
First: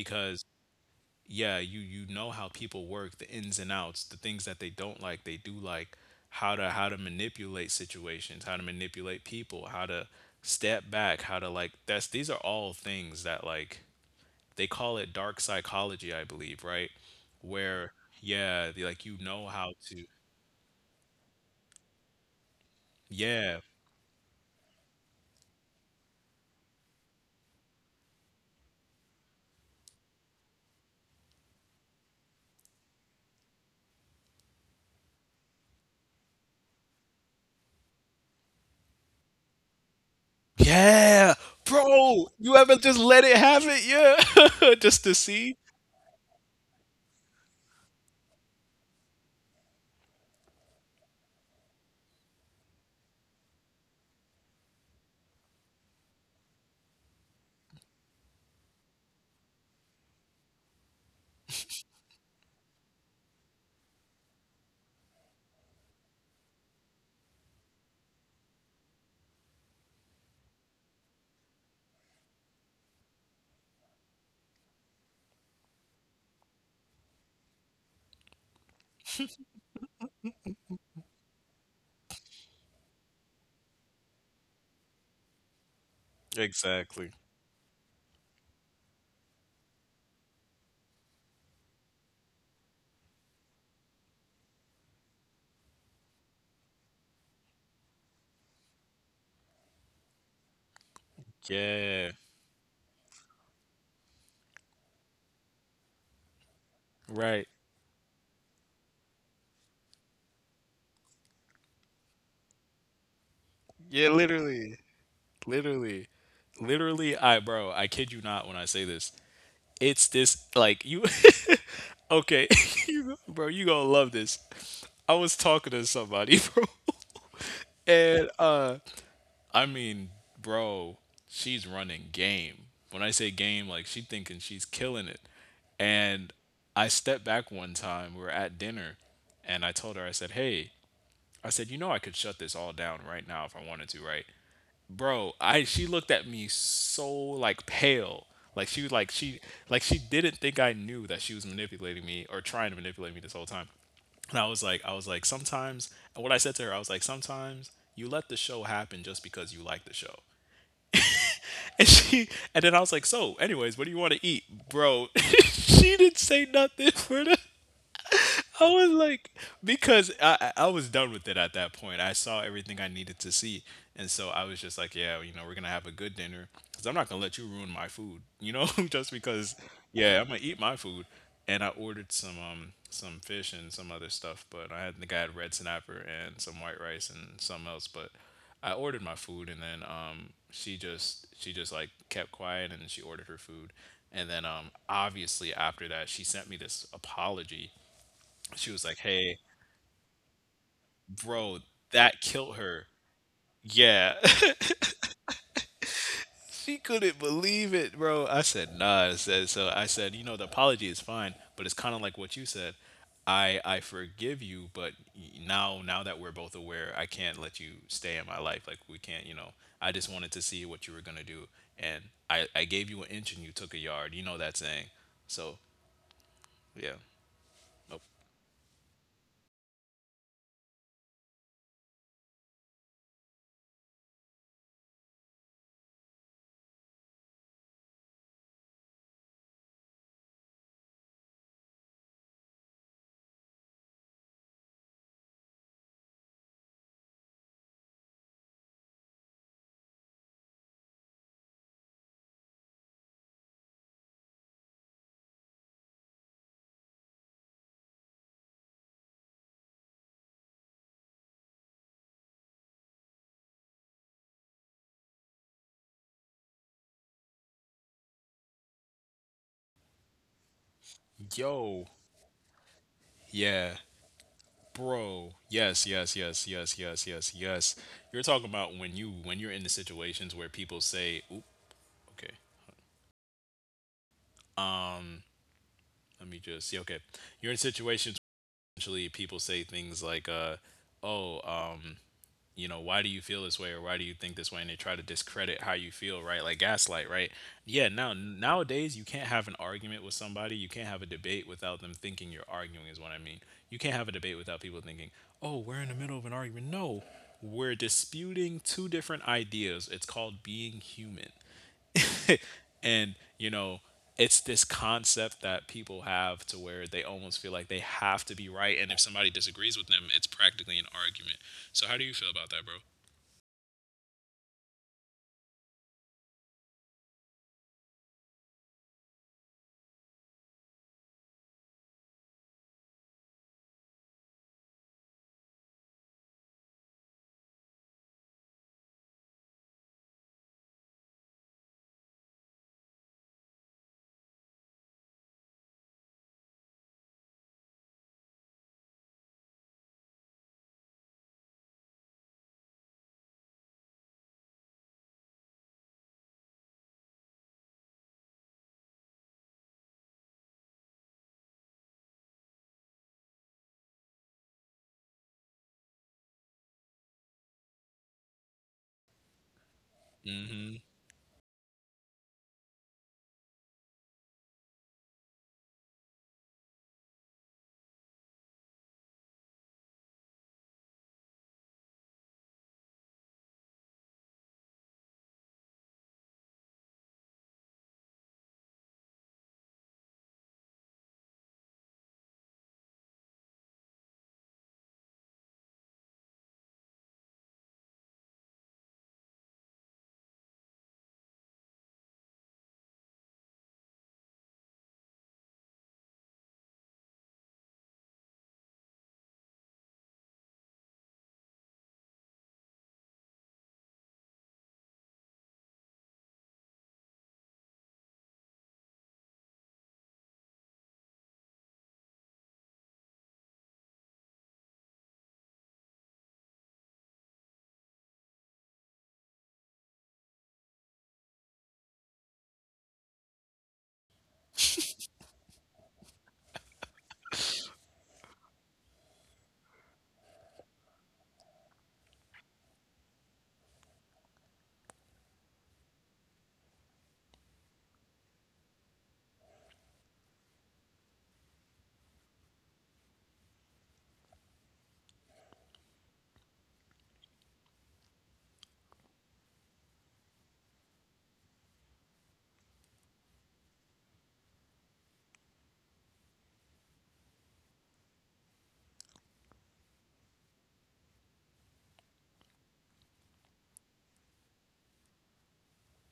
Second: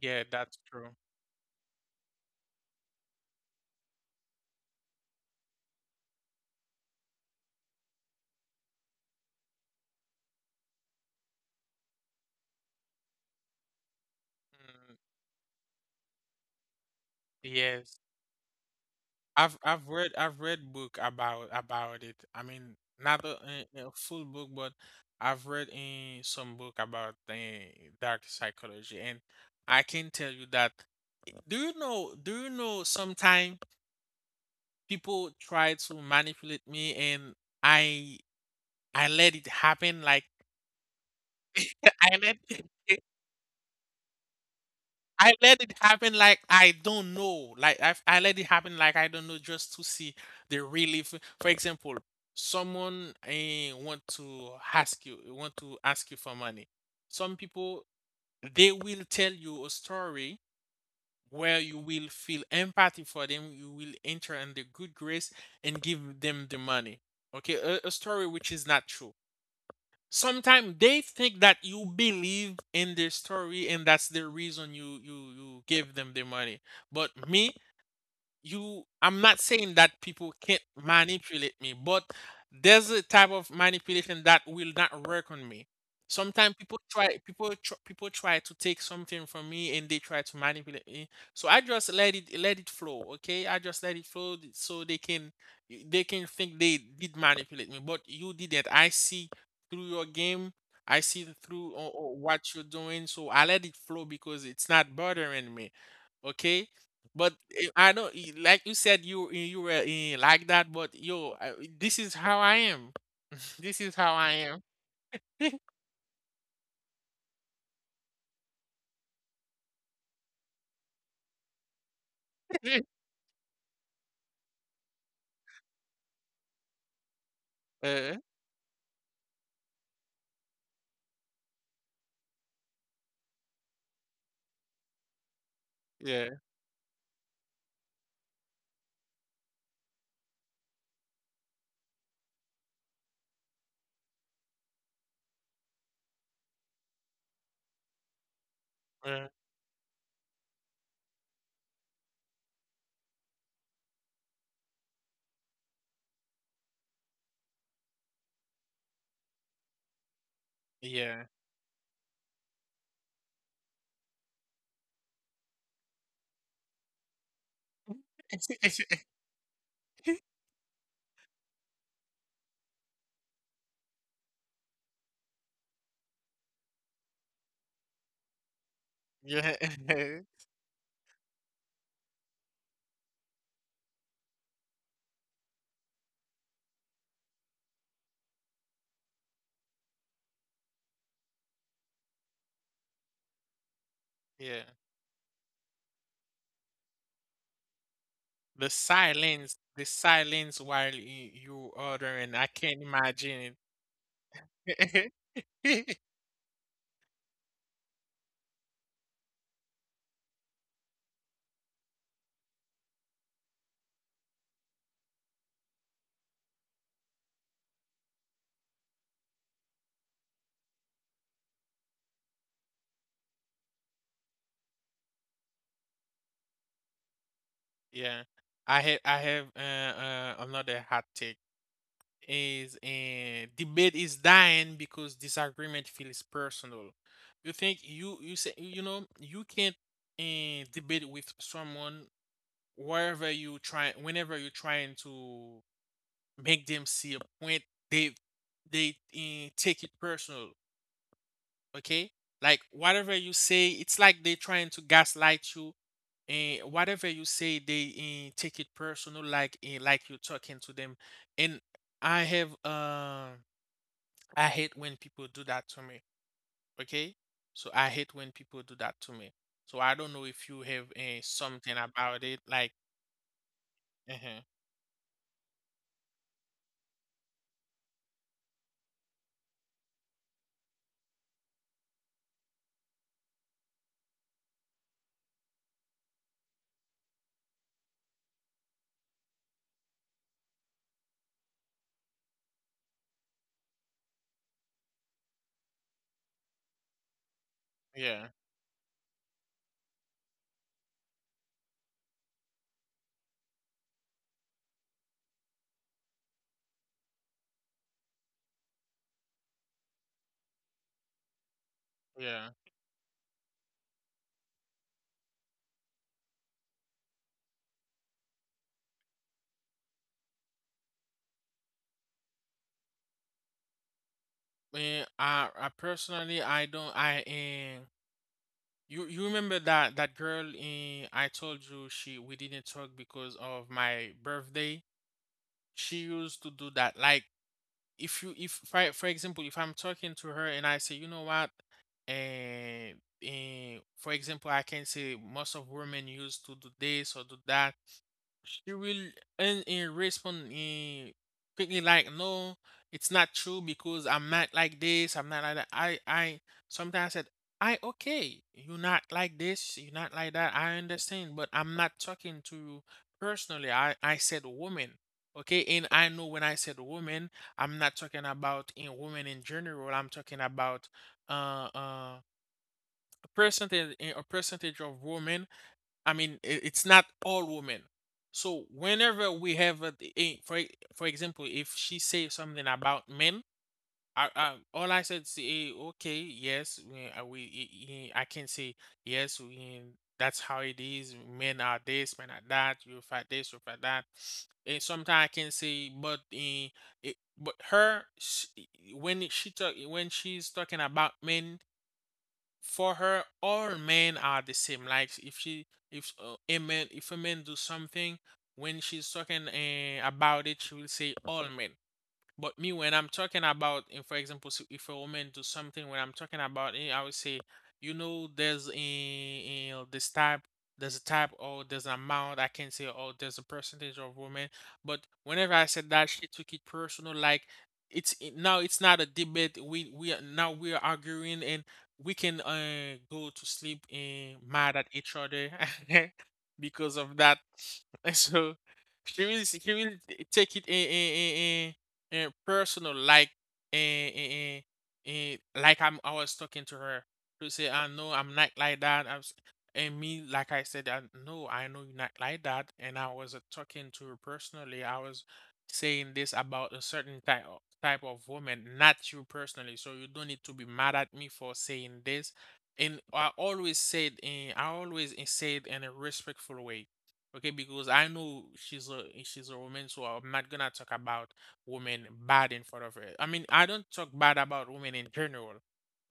Speaker 1: Yeah, that's true.
Speaker 2: yeah, you know how people work, the ins and outs, the things that they don't like, they do like, how to, how to manipulate situations, how to manipulate people, how to step back, how to like, that's, these are all things that like they
Speaker 1: Mm,
Speaker 2: call it dark psychology, I believe, right? Where
Speaker 1: yes,
Speaker 2: yeah they, like you know how to.
Speaker 1: I've read book about it. I mean, not
Speaker 2: Yeah.
Speaker 1: a a full book, but I've read in some book about the dark psychology, and I can tell you that. Do you know? Do you know? Sometimes people try to manipulate me, and I I let it happen. Like
Speaker 2: Yeah,
Speaker 1: [LAUGHS] I
Speaker 2: bro,
Speaker 1: let.
Speaker 2: you haven't just
Speaker 1: [LAUGHS]
Speaker 2: let it have it, yeah, [LAUGHS] just to
Speaker 1: I
Speaker 2: see.
Speaker 1: let it happen like I don't know. Like I let it happen like I don't know, just to see the relief. For example, someone want to ask you for money. Some people they will tell you a story where you will feel empathy for them. You will enter in the good grace and give them the money. Okay, a story which is not true. Sometimes they think that you believe in their story and that's the reason you give them the money. But me, you I'm not saying that people can't manipulate me, but there's a type of manipulation that will not work on me. Sometimes people try,
Speaker 2: Exactly.
Speaker 1: people try to take something from me and they try to manipulate me, so I just let it flow. Okay, I just let it flow, so they can, they can think they did manipulate me, but you didn't. I see through your game. I see through
Speaker 2: Yeah.
Speaker 1: what you're doing, so I let it flow because it's not bothering me. Okay. But
Speaker 2: Right.
Speaker 1: eh, I know, eh, like you said, you eh, you were eh, like that. But yo, this is how I am. [LAUGHS] This is
Speaker 2: Yeah,
Speaker 1: how I am.
Speaker 2: literally, literally, literally. Bro, I kid you not when I say this. It's this like you. [LAUGHS] Okay, [LAUGHS]
Speaker 1: [LAUGHS]
Speaker 2: you, bro, you gonna love this. I was talking to somebody, [LAUGHS] bro,
Speaker 1: uh,
Speaker 2: and I mean, bro, she's running game. When I say game, like she thinking she's killing it.
Speaker 1: yeah,
Speaker 2: And I stepped back one time, we were at dinner, and I told her, I said, "Hey," I said, "you know I could shut this all down right now if I wanted to, right?" Bro, I she looked at me so like pale. Like she was like
Speaker 1: uh,
Speaker 2: she, like she didn't think I knew that she was manipulating me or trying to manipulate me this whole time. And I was like, sometimes, and what I said to her, I was like, sometimes you let the show happen just because you like the show.
Speaker 1: yeah,
Speaker 2: And she and then I was like, "So, anyways, what do you want to eat, bro?" [LAUGHS] She didn't say nothing for the, I was
Speaker 1: [LAUGHS]
Speaker 2: like, because I was done with it at that point. I saw everything I needed to see, and so I was just like, yeah, you know, we're gonna have a good dinner because I'm not gonna let you ruin my food, you know, [LAUGHS] just
Speaker 1: yeah,
Speaker 2: because.
Speaker 1: [LAUGHS]
Speaker 2: Yeah, I'm gonna eat my food, and I ordered some fish and some other stuff, but I had, the guy had red snapper and some white rice and something else, but I ordered my food, and then she just like kept quiet, and then she ordered her food, and then
Speaker 1: yeah.
Speaker 2: obviously after that she sent me this apology. She was like, "Hey,
Speaker 1: The silence while you
Speaker 2: bro,
Speaker 1: order,
Speaker 2: that
Speaker 1: and I
Speaker 2: killed
Speaker 1: can't
Speaker 2: her."
Speaker 1: imagine
Speaker 2: Yeah,
Speaker 1: it. [LAUGHS]
Speaker 2: [LAUGHS] she couldn't believe it, bro. I said, "Nah," I said. So I said, "You know, the apology is fine, but it's kind of like what you said. I forgive you, but now that we're both aware, I can't let you stay in my life. Like we can't, you know. I just wanted to see what you were gonna do, and I gave you an inch and you took a yard. You know that saying." So yeah, nope.
Speaker 1: yeah, I have another hot take. Is debate is dying because disagreement feels personal. You think you know you can't debate with someone, wherever you try whenever you're trying to make them see a point, they they take it personal. Okay, like whatever you say, it's like they trying to gaslight you. And whatever you say, they take it personal, like you're talking to them. And I have. I hate when people do that to me. Okay? So I hate when people do that to me. So I don't know if you have something
Speaker 2: Yo,
Speaker 1: about it. Like,
Speaker 2: yeah,
Speaker 1: uh
Speaker 2: bro, yes, yes, yes, yes, yes, yes, yes. You're talking about when you, when you're in the situations where people say, "Oop, okay." Um, let me just see. Okay, you're in situations where essentially people say things like, oh, You know, why do you feel this way, or why do you think this way? And they try to discredit how you feel, right? Like gaslight, right? Yeah, now,
Speaker 1: yeah,
Speaker 2: nowadays you can't have an argument with somebody, you can't have a debate without them thinking you're arguing, is what I mean. You can't have a debate without people thinking, oh, we're in the middle of an argument. No, we're disputing two different ideas. It's called being human.
Speaker 1: yeah.
Speaker 2: [LAUGHS] And you know, it's this concept that people have to, where they almost feel like they have to be right, and if somebody disagrees with them, it's practically an argument. So how do you feel about that, bro?
Speaker 1: Eh, I personally, I don't. I you you remember that girl? I told you she, we didn't talk because of my birthday. She used to do that. Like if for, for example, if I'm talking to her and I say, "You know what," and, for example, I can say most of women used to do this or do that. She will and respond quickly like, "No, it's not true because I'm not like this, I'm not like that." I sometimes said, I "Okay, you're not like this, you're not like that, I understand, but I'm not talking to you personally. I said woman." Okay, and I know when I said woman, I'm not talking about in women in general, I'm talking
Speaker 2: Hmm.
Speaker 1: about uh uh a percentage, a percentage of women. I mean, it's not all women. So whenever we have, for for example, if she say something about men, all I said is, okay, yes, I can say yes. We, that's how it is. Men are this, men are that. You fight this, you fight that. And sometimes I can say, but eh, it, but her, sh when she talk, when she's talking about men, for her all men are the same. Like if she if a man do something, when she's talking about it, she will say all men. But me, when I'm talking about, in for example, so if a woman do something, when I'm talking about it, I would say, you know, there's a this type, there's a type, or there's an amount. I can say, oh, there's a percentage of women. But whenever I said that, she took it personal. Like now, it's not a debate. Now we are arguing, and we can go to sleep and mad at each other [LAUGHS] because of that. [LAUGHS] So she will take it. And personal like and, and, and like I was talking to her to say, "I know I'm not like that." I was, and me, like I said, "No, I know you're not like that, and I was talking to her personally." I was saying this about a certain type of woman, not you personally, so you don't need to be mad at me for saying this. And I always said, and I always said in a respectful way. Okay, because I know she's a, she's a woman, so I'm not gonna talk about women bad in front of her. I mean, I don't talk bad about women in general.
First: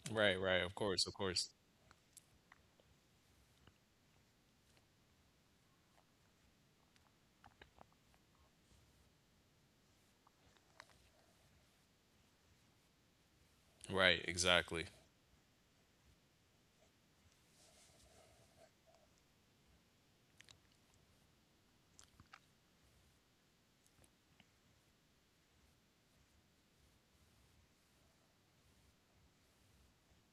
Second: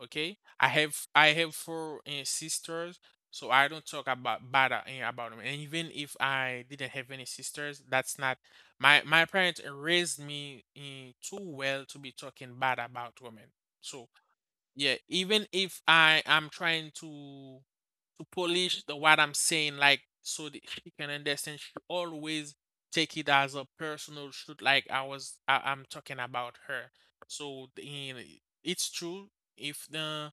Speaker 1: Okay,
Speaker 2: Right, right, of course, of
Speaker 1: I
Speaker 2: course.
Speaker 1: have four sisters, so I don't talk about bad about them. And even if I didn't have any sisters, that's not my parents raised me too well to be talking bad about women. So
Speaker 2: Right, exactly.
Speaker 1: yeah, even if I am trying to polish the what I'm saying, like so that she can understand, she always take it as a personal shoot, like I'm talking about her. So in it's true, if the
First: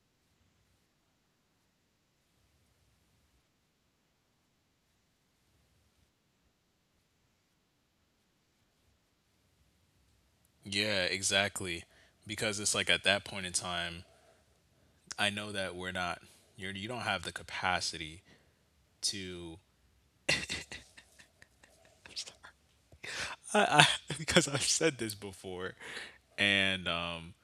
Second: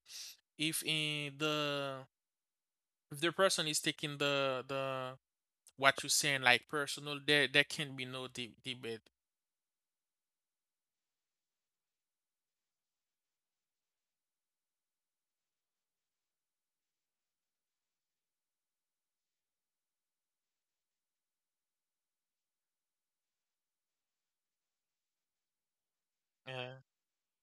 Speaker 1: if in the if the person is taking the what you're saying like personal, there can be no debate.
Speaker 2: Yeah, exactly. Because it's like at that point in time, I know that we're not, you're, you don't have the capacity to, I [LAUGHS] because I've said this before,
Speaker 1: Yeah,
Speaker 2: and um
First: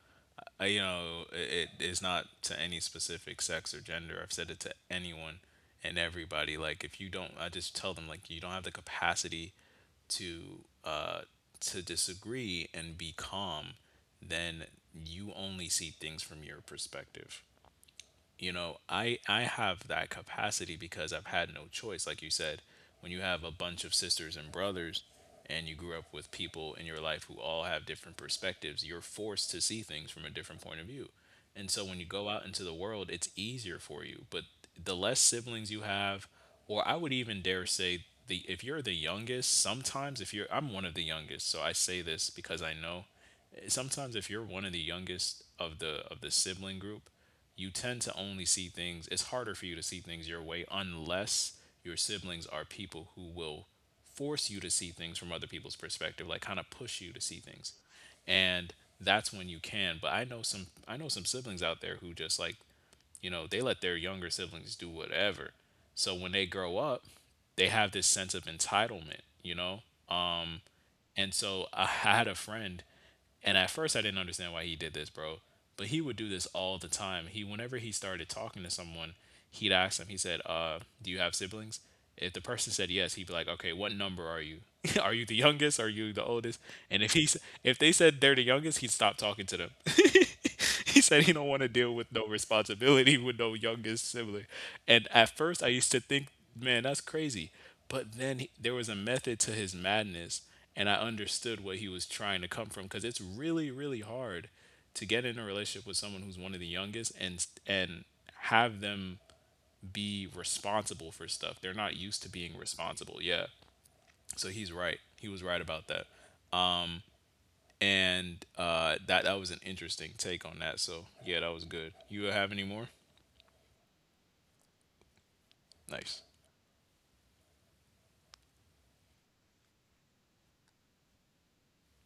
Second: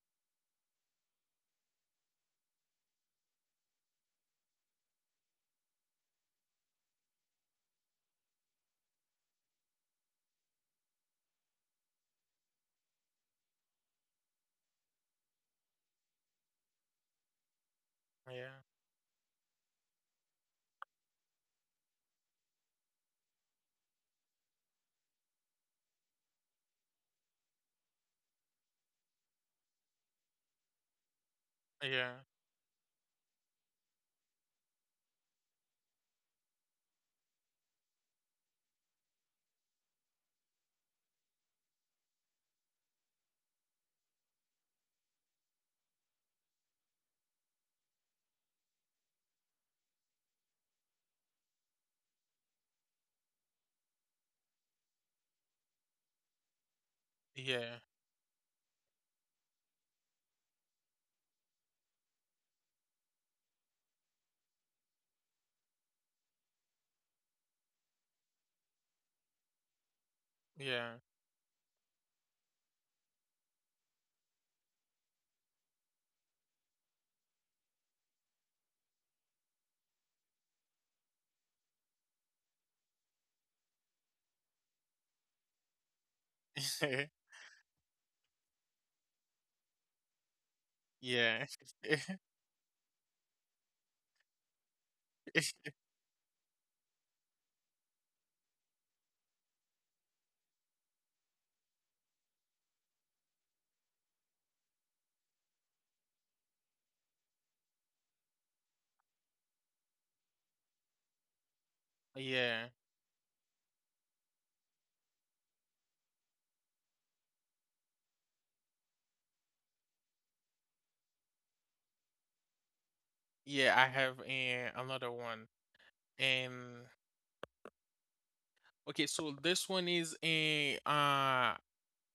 Speaker 2: uh, you know, it is not to any specific sex or gender. I've said it to anyone and everybody. Like, if you don't, I just tell them like you don't have the capacity to uh, to disagree and be calm. Then you only see things from your perspective you
Speaker 1: yeah,
Speaker 2: know i i have that capacity because I've had no choice, like you said. When you have a bunch of sisters and brothers, and you grew up with people in your life who all have different perspectives, you're forced to see things from a different point of view. And so when you
Speaker 1: yeah,
Speaker 2: go out into the world it's easier for you, but the less siblings you have, or I would even dare say the if you're the youngest sometimes if you're I'm one of the youngest, so I say this because I know. Sometimes if you're one of the youngest of the sibling group, you tend to only see things. It's harder for you to see things your way unless your siblings are people who will force you to see things from other people's perspective, like kind of push you to see things,
Speaker 1: yeah,
Speaker 2: and that's when you can. But I know some siblings out there who just like they let their younger siblings do whatever, so when they grow up they have this sense of entitlement. Um,
Speaker 1: yeah,
Speaker 2: and so I [LAUGHS] had a friend, and at first I didn't understand why he did this, bro. But he would do this all the time. He, whenever he started talking to someone, he'd ask them. He said, "Do you have siblings?" If the person said yes, he'd be like, "Okay, what number are you? [LAUGHS] Are you the youngest? Are you the oldest?" And if
Speaker 1: [LAUGHS]
Speaker 2: he's, if they said they're the youngest, he'd stop talking to them. [LAUGHS] [LAUGHS] He said he
Speaker 1: yeah.
Speaker 2: don't want to deal with
Speaker 1: [LAUGHS]
Speaker 2: no responsibility [LAUGHS] with no youngest sibling. And at first, I used to think, man, that's crazy. But then he, there was a method to his madness, and I understood what he was trying to come from because it's really, really hard to get in a relationship with someone who's one of the youngest and have them be responsible for stuff. They're not used to being
Speaker 1: Yeah,
Speaker 2: responsible. Yeah. So he's right. He was right about that, and that was an interesting take on that. So yeah, that was good. You have any more?
Speaker 1: yeah, I have another one.
Speaker 2: Nice.
Speaker 1: And Okay, so this one is a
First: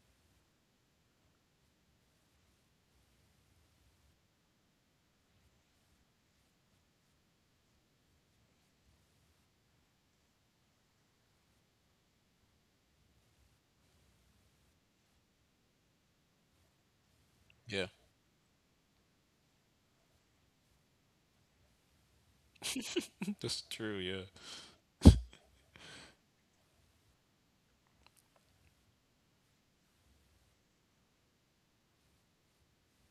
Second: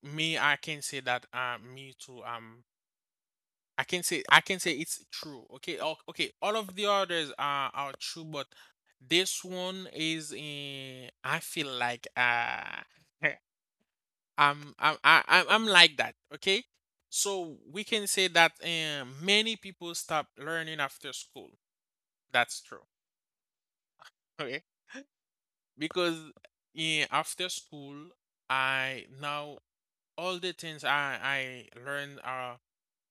Speaker 1: me. I can say that me too. I can say it's true. Okay, okay. All of the others are true, but this one is a. I feel like [LAUGHS] I'm I- I'm like that. Okay, so we
Speaker 2: Yeah,
Speaker 1: can say that many people stop learning after school. That's true.
Speaker 2: [LAUGHS] that's true. Yeah,
Speaker 1: Okay, because after school, I now all the things I learned are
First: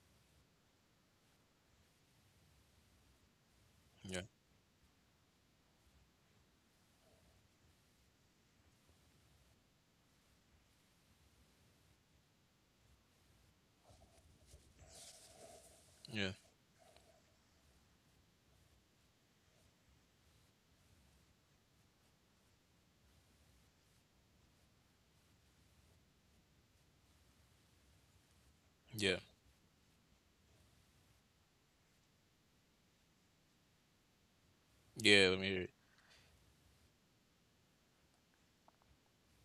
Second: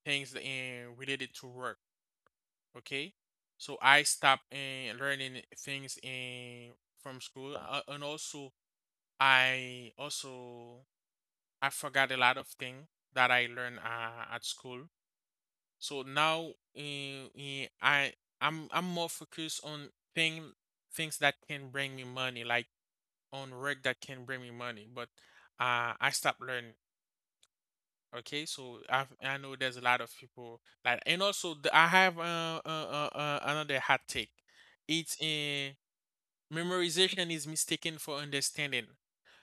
Speaker 1: things in related to work. Okay, so I
Speaker 2: yeah,
Speaker 1: stopped in learning things in from school, and also I also I forgot a lot of things that I learned at school. So
Speaker 2: yeah,
Speaker 1: now in I I'm more focused on thing things that can bring me money, like on work that can bring me money. But I stopped learning. Okay, so
Speaker 2: yeah,
Speaker 1: I know there's a lot of people like, and also the, I have another hot take. It's
Speaker 2: yeah. Let me hear it.
Speaker 1: memorization is mistaken for understanding.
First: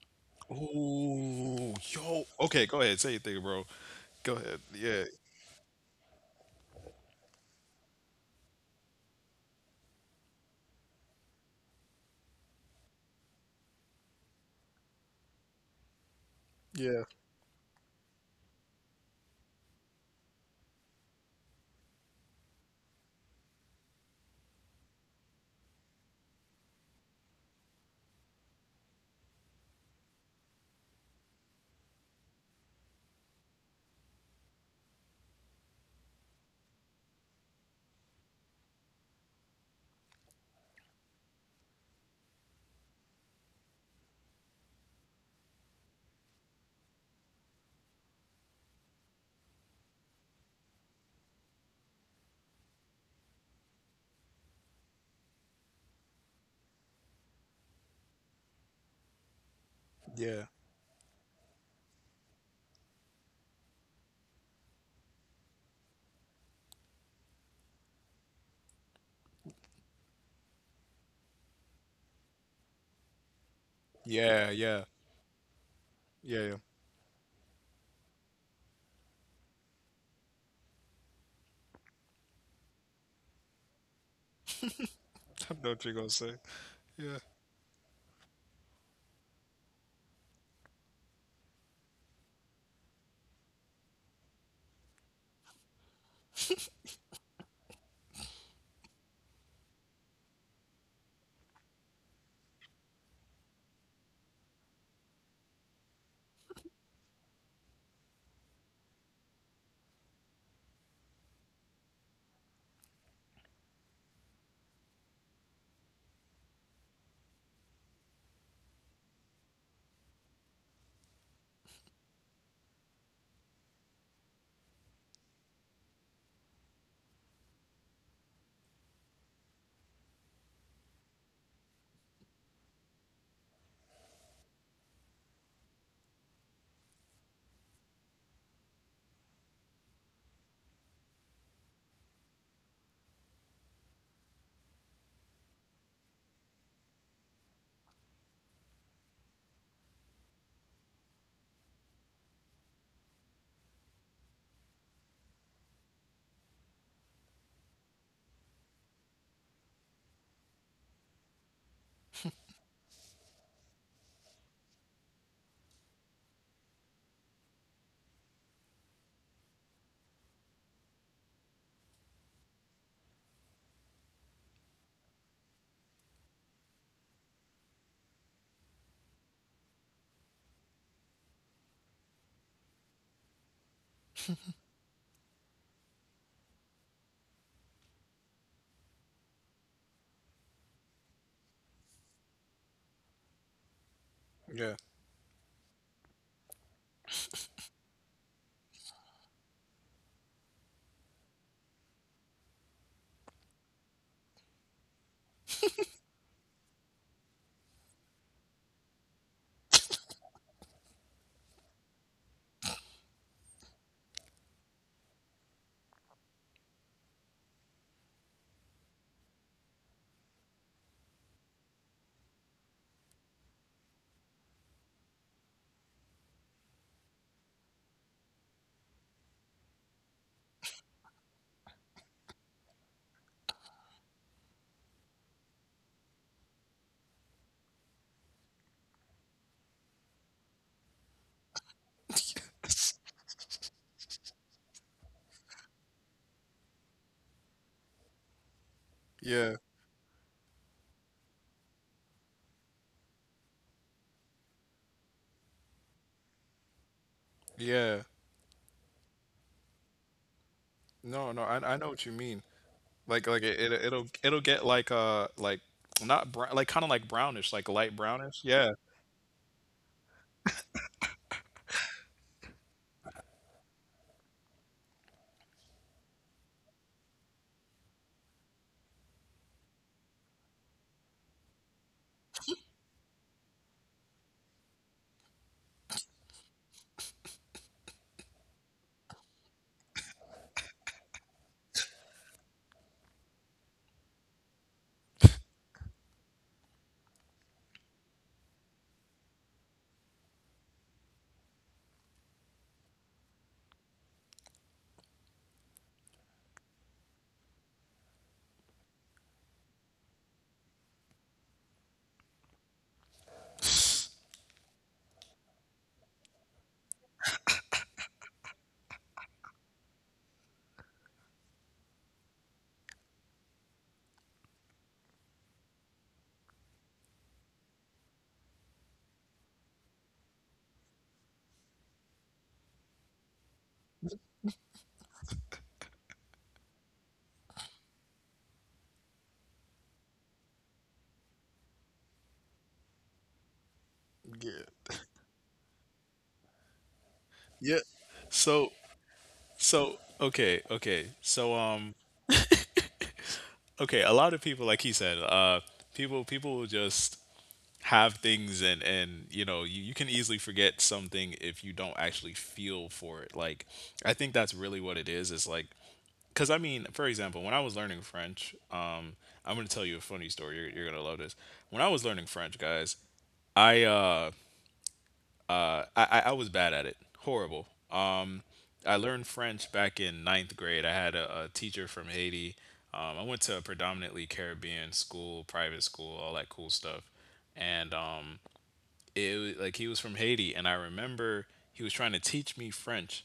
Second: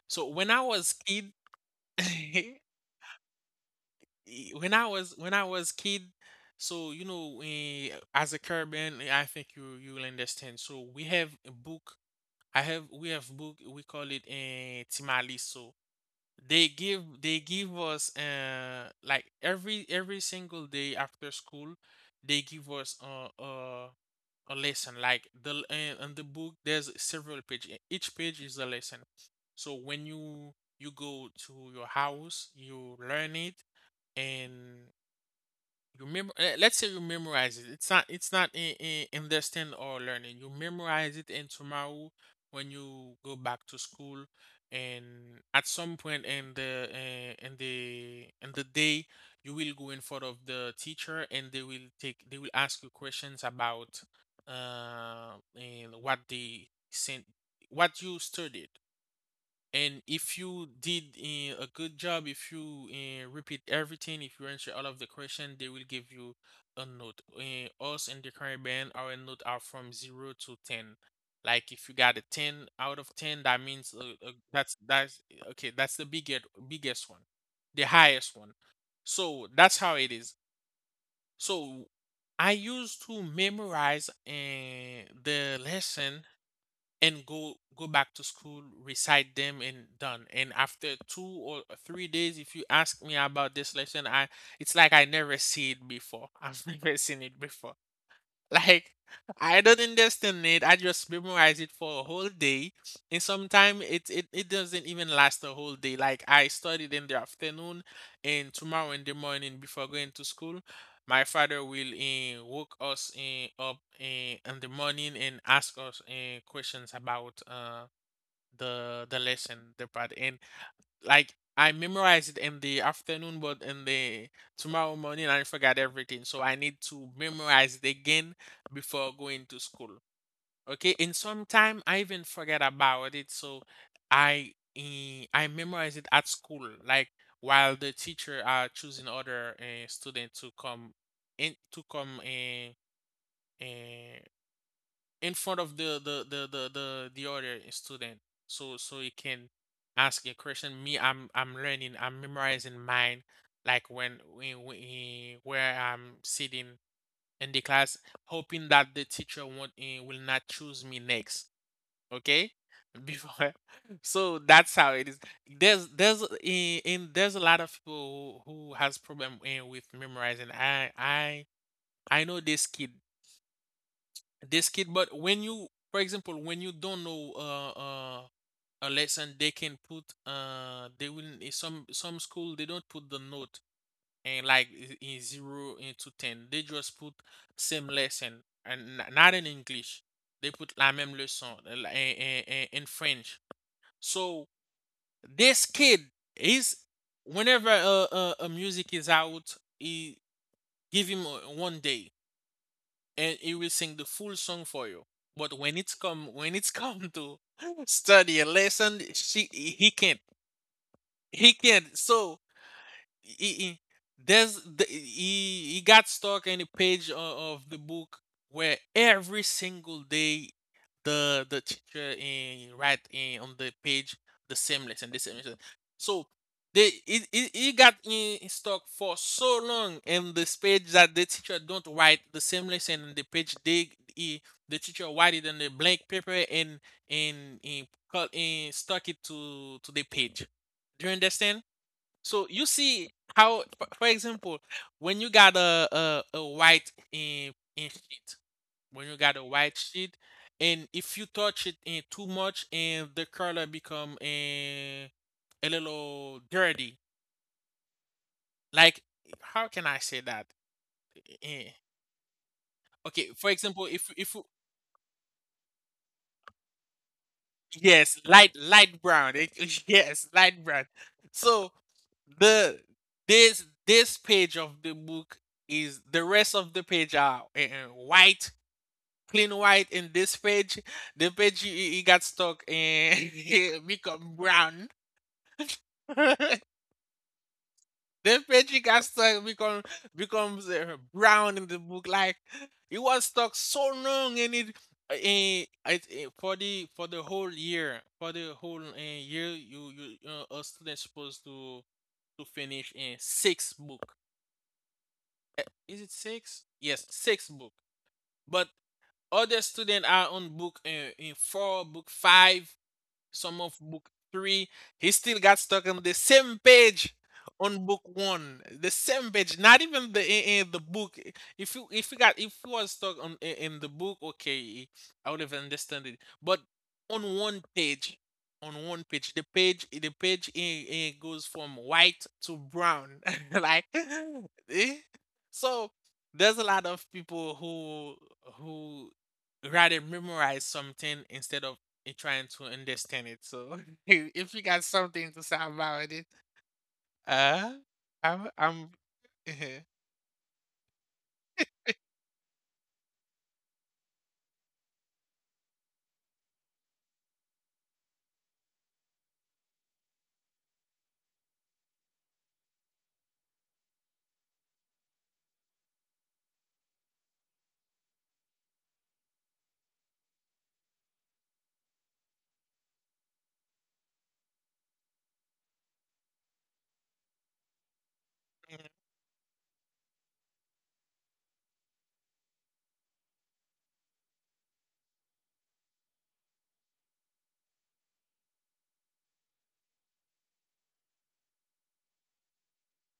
Speaker 1: So when I was kid,
Speaker 2: Oh,
Speaker 1: [LAUGHS]
Speaker 2: yo.
Speaker 1: eh,
Speaker 2: Okay, go ahead. Say your thing, bro. Go ahead. Yeah,
Speaker 1: when I was kid, so you know, as a Caribbean, I think you will understand. So we have a book. I have we have book. We call it a Timali. They give us like every single day after school they give us a lesson, like in the book there's several pages, each page is a lesson. So when you go to your house, you learn it, and you remember, let's say you memorize it. It's not, it's not in, in understand or learning. You memorize it, and tomorrow when you go back to school and at some point in the day, you will go in front of the teacher, and they will ask you questions about and what they sent what you studied. And if
Speaker 2: yeah,
Speaker 1: you did a good job, if you repeat everything, if you answer all of the question, they will give you a note. Us in the Caribbean, our note are from 0 to 10. Like if you got a 10 out of 10, that means
Speaker 2: yeah,
Speaker 1: that's
Speaker 2: yeah,
Speaker 1: okay. That's the
Speaker 2: yeah.
Speaker 1: biggest,
Speaker 2: Yeah.
Speaker 1: biggest one, the highest one. So that's how it is. So I used to memorize
Speaker 2: [LAUGHS] I
Speaker 1: the
Speaker 2: know what you're gonna
Speaker 1: lesson,
Speaker 2: say.
Speaker 1: and go back to school, recite them, and done. And after 2 or 3 days, if you ask me about this lesson, I it's like I never see it before. [LAUGHS] I've never seen it before. [LAUGHS] Like I don't understand it. I just memorize it for a whole day, and sometimes it doesn't even last a whole day. Like I studied in the afternoon, and tomorrow in the morning before going to school, my father will woke us up in the morning and ask us questions about the lesson, the part, and like I memorized it in the afternoon, but in the tomorrow morning I forgot everything. So I need to memorize it again before going to school. Okay, and sometime I even forget about it. So I memorize it at school, like while the teacher are choosing other student to come in to come uh, in front of the other student, so so he can ask a question. Me, I'm learning, I'm memorizing mine, like when we where I'm sitting in the class, hoping that the teacher won't will not choose me next. Okay, before [LAUGHS] so that's how it is. There's in There's a lot of people who has problem with memorizing. I know this kid. This kid, but when you for example when you don't know a lesson, they can put they will in some school they don't put the note, and like in 0 into 10, they just put same lesson, and not in English, they put la même leçon, in french. So
Speaker 2: Yeah,
Speaker 1: this kid is, whenever a music is out, he give him one day and he will sing the full song for you. But when it's come to [LAUGHS] study a lesson, she he can't. He can't. So he, he- there's the, he got stuck in a page of the book, where every single day the teacher in write in on the page the same lesson, the same lesson. So they he got in stuck for so long in this page that the teacher don't write the same lesson in the page. He, the teacher write it on the blank paper, and and and, and stuck it to the page. Do you understand? So you see how, for example, when you got a white in sheet, when you got a
Speaker 2: yeah,
Speaker 1: white sheet, and if you touch it in too much, and the color become a little dirty.
Speaker 2: yeah.
Speaker 1: Like how can I say that?
Speaker 2: No, no. I
Speaker 1: Eh,
Speaker 2: I know what you mean. Like
Speaker 1: okay,
Speaker 2: like
Speaker 1: for
Speaker 2: it
Speaker 1: example,
Speaker 2: it'll
Speaker 1: if
Speaker 2: it'll
Speaker 1: you-
Speaker 2: get like not brown, like kind of like brownish, like light
Speaker 1: yes,
Speaker 2: brownish.
Speaker 1: light,
Speaker 2: Yeah.
Speaker 1: light brown, [LAUGHS] yes, light brown. So the this this page of the book is, the rest of the page are white. Clean white in this page. The page he got stuck in [LAUGHS] become brown. [LAUGHS] The page he got stuck become becomes brown in the book. Like he was stuck so long in it. For the for the whole year, for the whole year, you a student supposed to finish in six book. Eh, Is it six? Yes, six book. But other students are on book in four, book five. Some of book three. He still got stuck on the same page on book one. The same page, not even in the book. If you was stuck on in the book, okay, I would have understood it. But on one page, the page the page in goes from white to brown, [LAUGHS] like eh? So, there's a lot of people who rather memorize something instead of and trying to understand it. So [LAUGHS] if you got
Speaker 2: Yeah.
Speaker 1: something to say about it, uh,
Speaker 2: Yeah.
Speaker 1: I'm,
Speaker 2: So
Speaker 1: I'm, [LAUGHS] yeah,
Speaker 2: so okay, okay. Okay, a lot of people, like he said, people will just have things, and you can easily forget something if you don't actually feel for it. Like I think that's really what it is. It's like, cuz I mean, for example, when I was learning French, I'm going to tell you a funny story. You're going to love this. When I was learning French, guys, I uh I was bad at it, horrible. Um,
Speaker 1: uh-huh,
Speaker 2: I learned French back in ninth grade. I had a teacher from Haiti. I went to a predominantly Caribbean school, private school, all that cool stuff, and like he was from Haiti, and I remember he was trying to teach me French,